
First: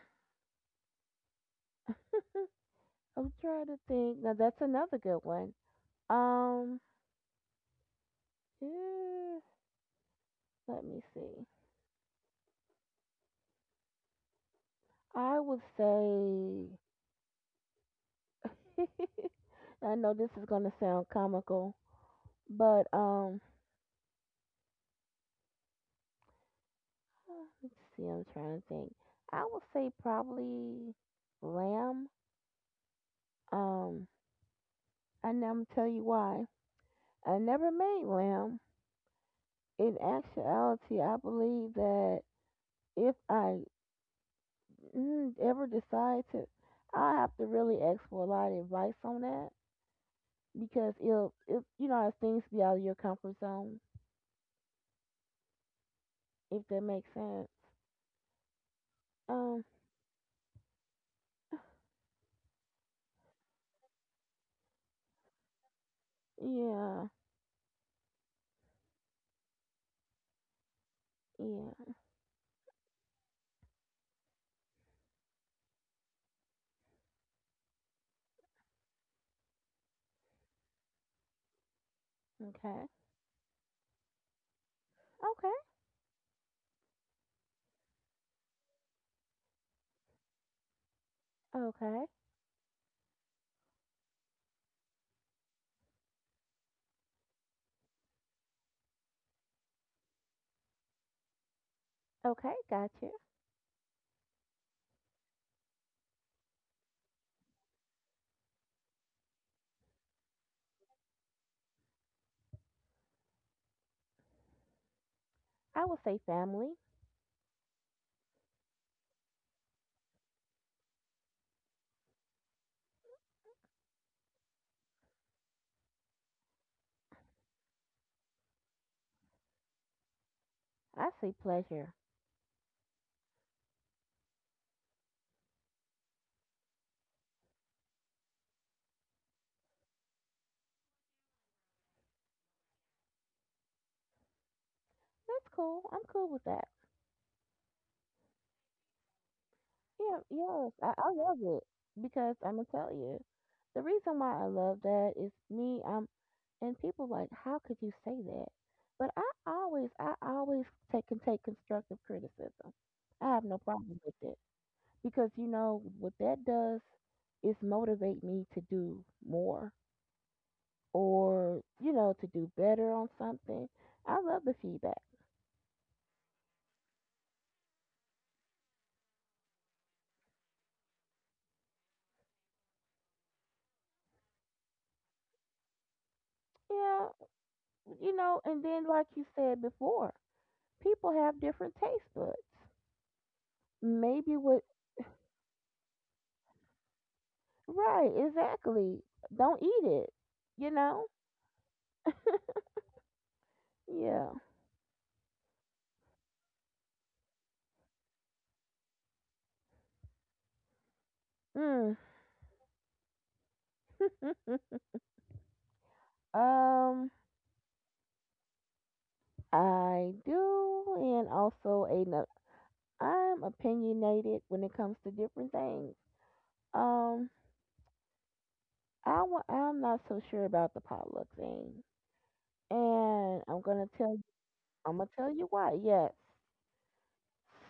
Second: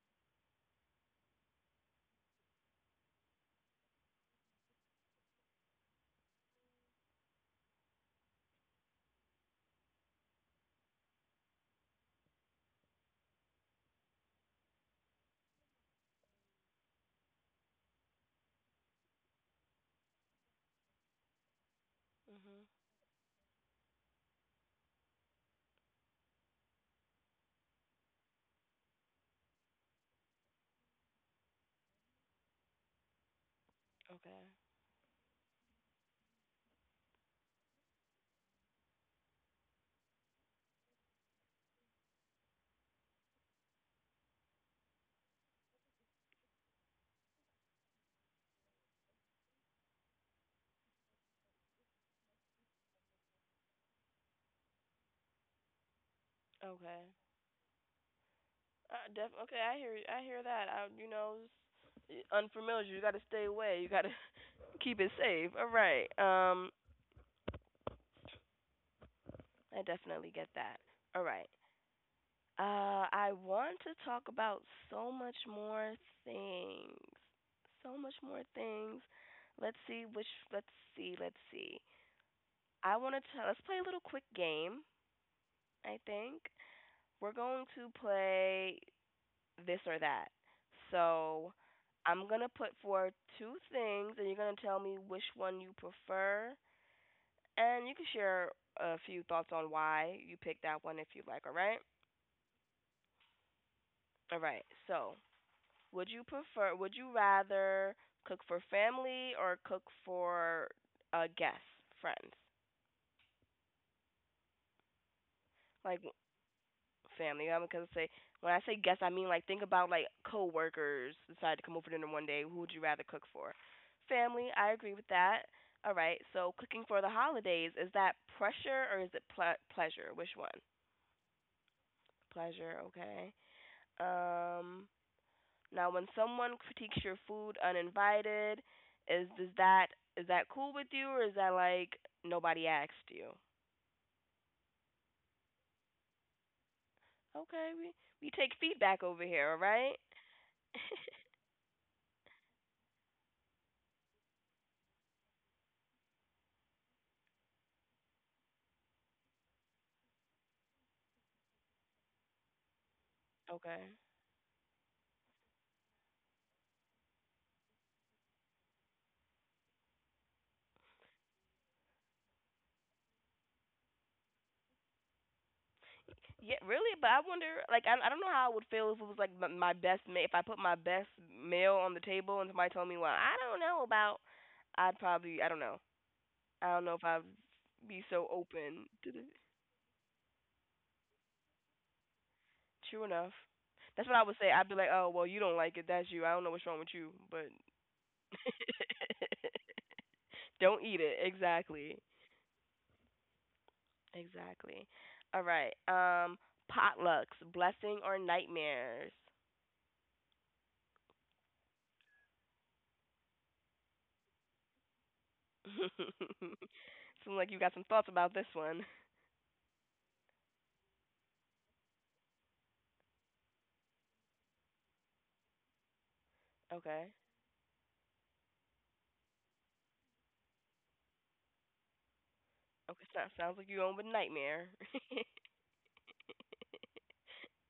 S2: I'm trying to think. Now that's another good one. Um, eh, let me see. I would say I know this is gonna sound comical,
S1: Mhm.
S2: but let's see. I'm trying to think. I would say probably lamb. Um,
S1: Okay.
S2: and I'm gonna tell you why. I never made lamb. In actuality, I believe that if I ever decide to, I'll have to really ask for a lot of advice on that, because you know, as things be out of your comfort zone, if that
S1: Okay.
S2: makes sense.
S1: Okay.
S2: Um,
S1: I hear. I hear that. I, you know, it's unfamiliar. You got to stay away. You got to keep it safe. All right.
S2: yeah,
S1: I definitely get that. All right.
S2: yeah,
S1: I want to talk about so much more things. So much more things. Let's see which. Let's see. Let's see.
S2: okay,
S1: I want to tell. Let's play a little quick game.
S2: okay,
S1: I think we're going to play this or that. So
S2: okay,
S1: I'm gonna put forward two things, and you're gonna tell me which one you prefer, and you can share a few thoughts on why you picked that one if you like. All right.
S2: okay, gotcha.
S1: All right. So would you rather cook for family or cook for guests, friends?
S2: I would
S1: Like
S2: say family.
S1: family. I'm gonna say when I say guests, I mean like think about like coworkers decide to come over for dinner one day. Who would you rather cook for? Family. I agree with that. All right. So cooking for the holidays, is that pressure or is it pleasure? Which one?
S2: I say pleasure.
S1: Pleasure. Okay. Um. Now, when someone critiques your food uninvited, is does that is that cool with you, or is that like nobody asked you?
S2: That's cool. I'm cool with that.
S1: Okay, we take feedback over here, all right?
S2: Yeah, yes, I love it because I'm gonna tell you, the reason why I love that is me. And people like, how could you say that? But I always take and take constructive criticism. I have no
S1: Okay.
S2: problem with it, because you know what that does is motivate me to do more or you know to do better on something. I love the feedback.
S1: Yeah, really, but I wonder, like, I don't know how I would feel if it was like my best meal. If I put my best meal on the table and somebody told me, "Well, I don't know about," I'd probably, I don't know if
S2: Yeah,
S1: I'd be
S2: you
S1: so
S2: know, and
S1: open
S2: then like
S1: to the.
S2: you said before, people have different taste buds,
S1: True enough. That's what I
S2: maybe
S1: would say.
S2: what.
S1: I'd be like, "Oh, well, you don't like it. That's you. I don't know what's wrong with you, but
S2: Right, exactly. Don't eat it, you
S1: Don't eat
S2: know.
S1: it. Exactly.
S2: Yeah.
S1: Exactly. All right. Potlucks, blessing or nightmares?
S2: Mm. um
S1: Seems like you got some thoughts about this one.
S2: I do, and also another, I'm opinionated when it comes to different things.
S1: Okay.
S2: um I I'm not so sure about the potluck thing,
S1: Okay. So,
S2: and
S1: sounds
S2: I'm
S1: like you're
S2: gonna
S1: going with
S2: tell you.
S1: nightmare.
S2: I'm gonna tell you why. Yes,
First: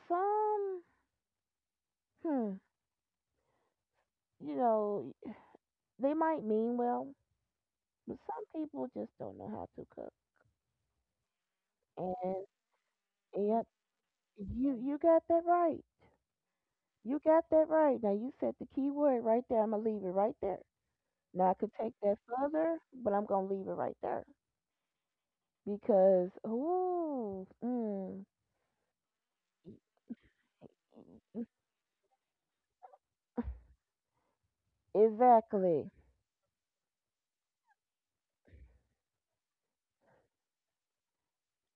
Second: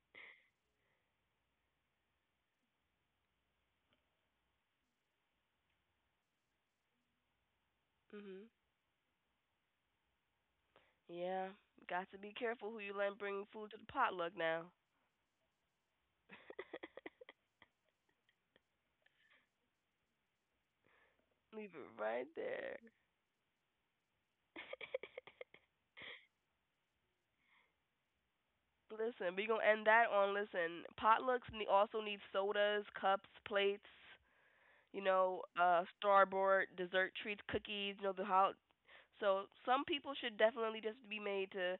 S2: some, hmm, you know, they might mean well, but
S1: Mhm.
S2: some people just don't know how to cook.
S1: Yeah. Got
S2: And
S1: to be careful who you let bring
S2: yep,
S1: food to the potluck now.
S2: you got that right. You got that right. Now you said the key word right there. I'm gonna leave it right there. Now I could
S1: Leave
S2: take
S1: it
S2: that
S1: right there.
S2: further, but I'm gonna leave it right there because ooh,
S1: Listen, we gonna
S2: e,
S1: end that on. Listen,
S2: e,
S1: also need sodas, cups, plates.
S2: exactly.
S1: Starboard dessert treats, cookies, you know, the how. So some people should definitely just be made to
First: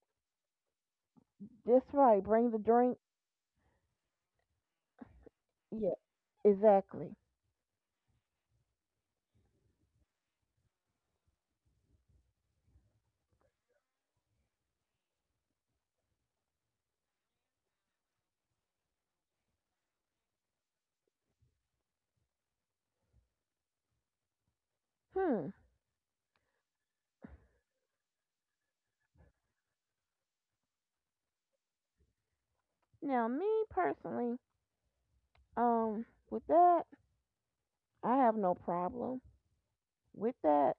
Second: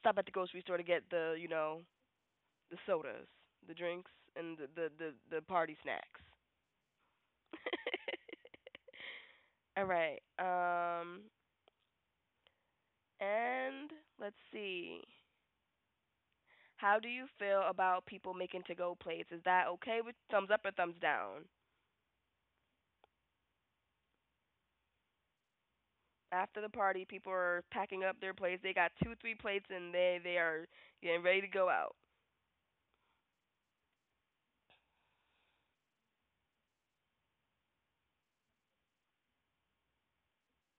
S1: stop at the grocery store to get the
S2: That's right. Bring the
S1: the
S2: drink.
S1: sodas, the drinks, and the the party
S2: Yeah,
S1: snacks.
S2: exactly.
S1: All right. And let's see. How do you feel about people making to-go plates? Is that okay with thumbs up or thumbs down?
S2: Hmm.
S1: After the party, people are packing up their plates. They got two, three plates, and they are getting ready to go out.
S2: Now, me personally, um, with that, I have no problem with that,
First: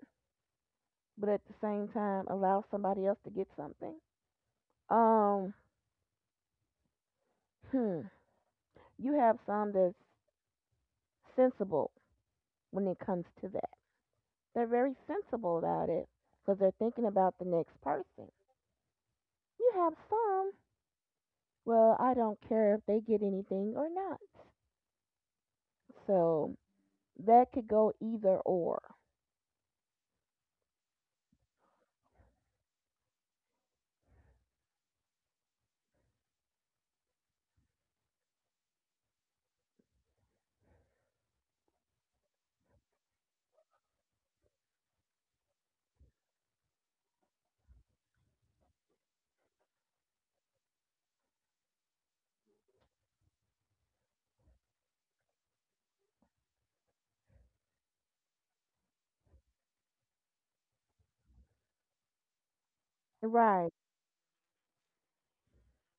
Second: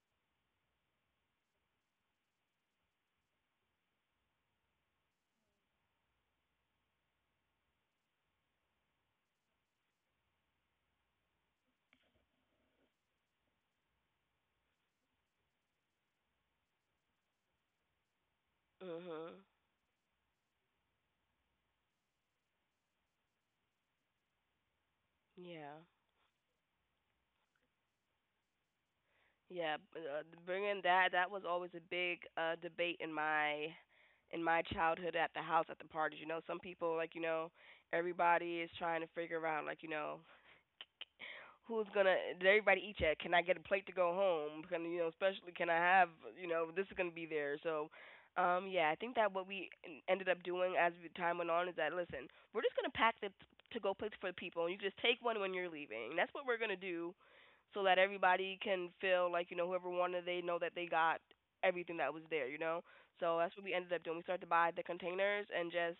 S2: but at the same time, allow somebody else to get something. Um, hmm. You have some that's sensible when it comes to that. They're very sensible about it because they're thinking about the next person.
S1: Mhm.
S2: You have some, well, I don't care if they get anything or not.
S1: Yeah.
S2: So that could go either or.
S1: Bringing that was always a big debate in my childhood at the house at the parties. You know, some people like, you know, Everybody is trying to figure out like who's gonna, did everybody eat yet? Can I get a plate to go home? Can I have, you know, this is gonna be there. So, yeah, I think that what ended up doing as time went on is that, listen, we're just gonna pack the to go plates for the people, and you just take one when you're leaving. That's what we're gonna do, so that everybody can feel like, you know, whoever wanted, they know that they got everything that was there. You know, so that's what
S2: Right,
S1: we ended up doing. We started to buy the containers and just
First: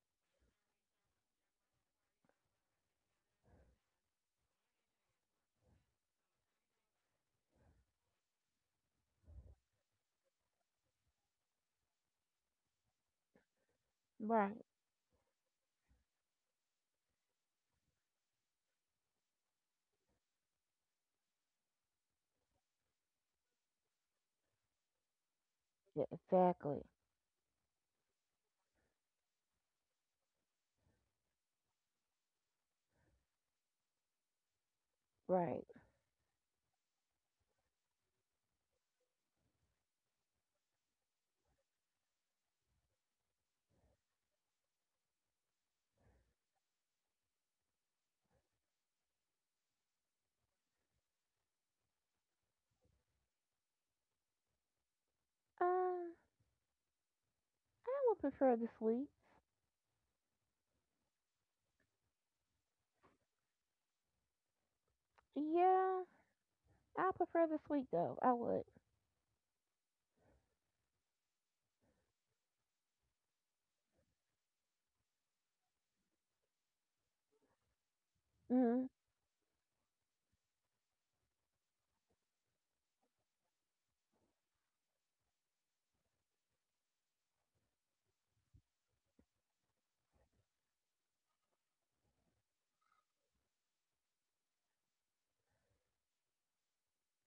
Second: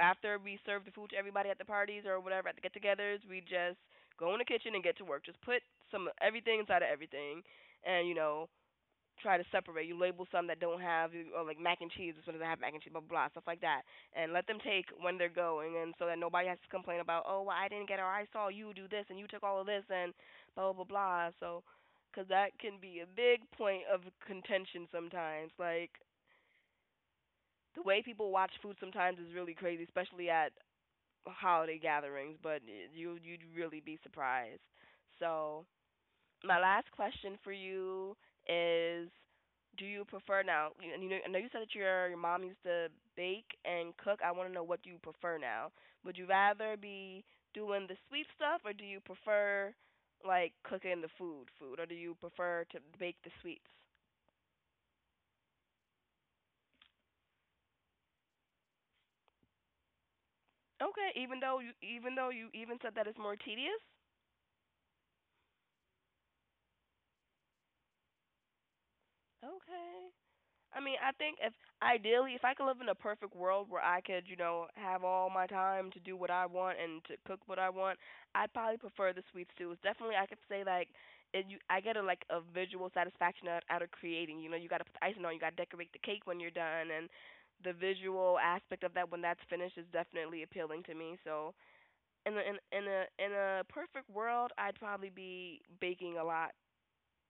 S1: after we serve the food to everybody at the parties or whatever at the get-togethers, we just go in the kitchen and get to work. Just put some, everything inside of everything, and, you know, try to separate. You label some that don't have or like mac and cheese. This one doesn't have mac and cheese. Blah blah, blah, stuff like that, and let them
S2: right.
S1: take when they're going, and so that nobody has to complain about, oh, well, I didn't get it or I saw you do this and you took all of this and blah blah blah, blah. So because that can be a big point of contention sometimes. Like
S2: Yeah, exactly.
S1: the way people watch food sometimes is really crazy, especially at holiday gatherings, but you you'd really be surprised. So
S2: Right.
S1: my last question for you is, do you prefer now? You know, I know you said that your mom used to bake and cook. I want to know what you prefer now. Would you rather be doing the sweet stuff, or do you prefer like cooking the food, or do you prefer to bake the sweets?
S2: I would prefer the sweet.
S1: Okay, even though you, even though you even said that it's more tedious.
S2: Yeah, I prefer the sweet though. I would.
S1: Okay. I mean, I think if, ideally, if I could live in a perfect world where I could, you know, have all my time to do what I want and to cook what I want, I'd probably
S2: Mm-hmm.
S1: prefer the sweet stews. Definitely, I could say like, it, you, I get a like a visual satisfaction out of creating. You know, you got to put the icing on, you got to decorate the cake when you're done, and the visual aspect of that when that's finished is definitely appealing to me. So, in a perfect world, I'd probably be baking a lot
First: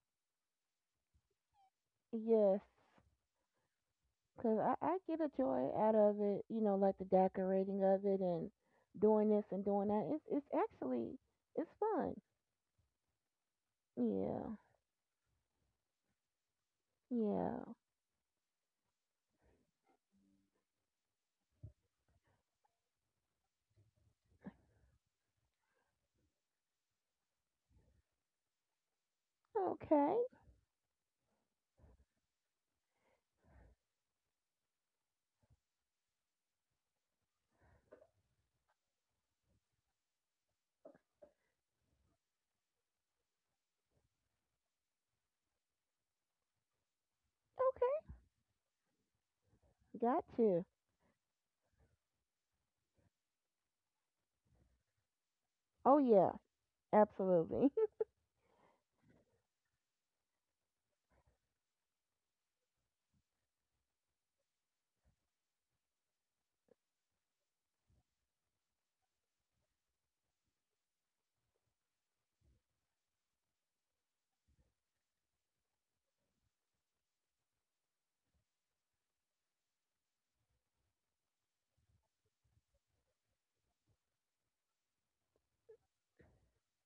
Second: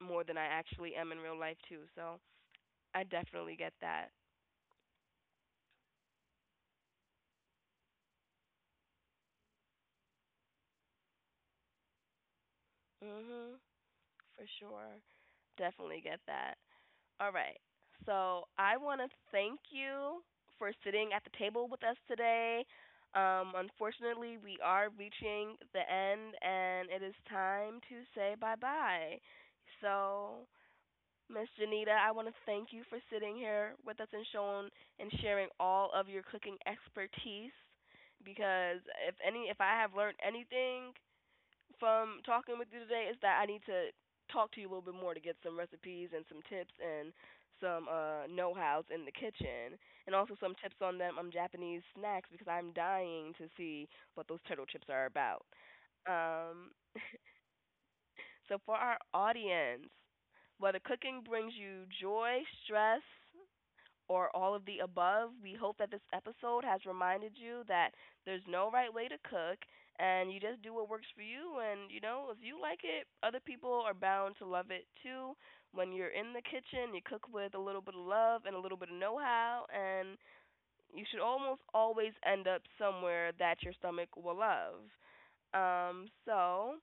S1: more than I actually am in real life too. So,
S2: Yes,
S1: I definitely get that.
S2: cause I get a joy out of it. You know, like the decorating of it and doing this and doing that. It's actually it's fun.
S1: Mhm. For
S2: Yeah,
S1: sure. Definitely get that. All right.
S2: yeah.
S1: So, I want to thank you for sitting at the table with us today. Unfortunately, we are reaching the end and it is time to say bye-bye.
S2: Okay,
S1: So, Miss Janita, I want to thank you for sitting here with us and showing and sharing all of your cooking expertise because if any, if I have learned anything from talking with you today, is that I need to talk to you a little bit more to get some recipes and some tips and some
S2: okay.
S1: know-hows in the kitchen and
S2: Got
S1: also some
S2: you.
S1: tips on them on Japanese snacks because I'm dying to see what those turtle chips are about.
S2: Oh yeah,
S1: Um
S2: absolutely.
S1: so for our audience, whether cooking brings you joy, stress, or all of the above, we hope that this episode has reminded you that there's no right way to cook and you just do what works for you. And, you know, if you like it, other people are bound to love it too. When you're in the kitchen, you cook with a little bit of love and a little bit of know how, and you should almost always end up somewhere that your stomach will love. So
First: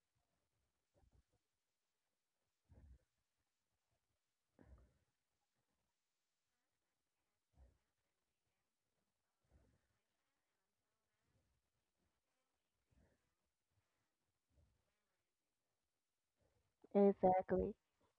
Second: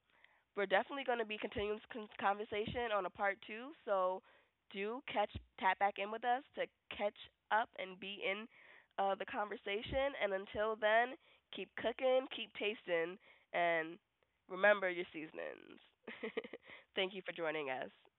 S1: we're definitely going to be continuing this conversation on a part two, so do catch tap back in with us to catch up and be in the conversation. And until then, keep cooking, keep tasting, and remember your seasonings. Thank you for joining
S2: exactly.
S1: us.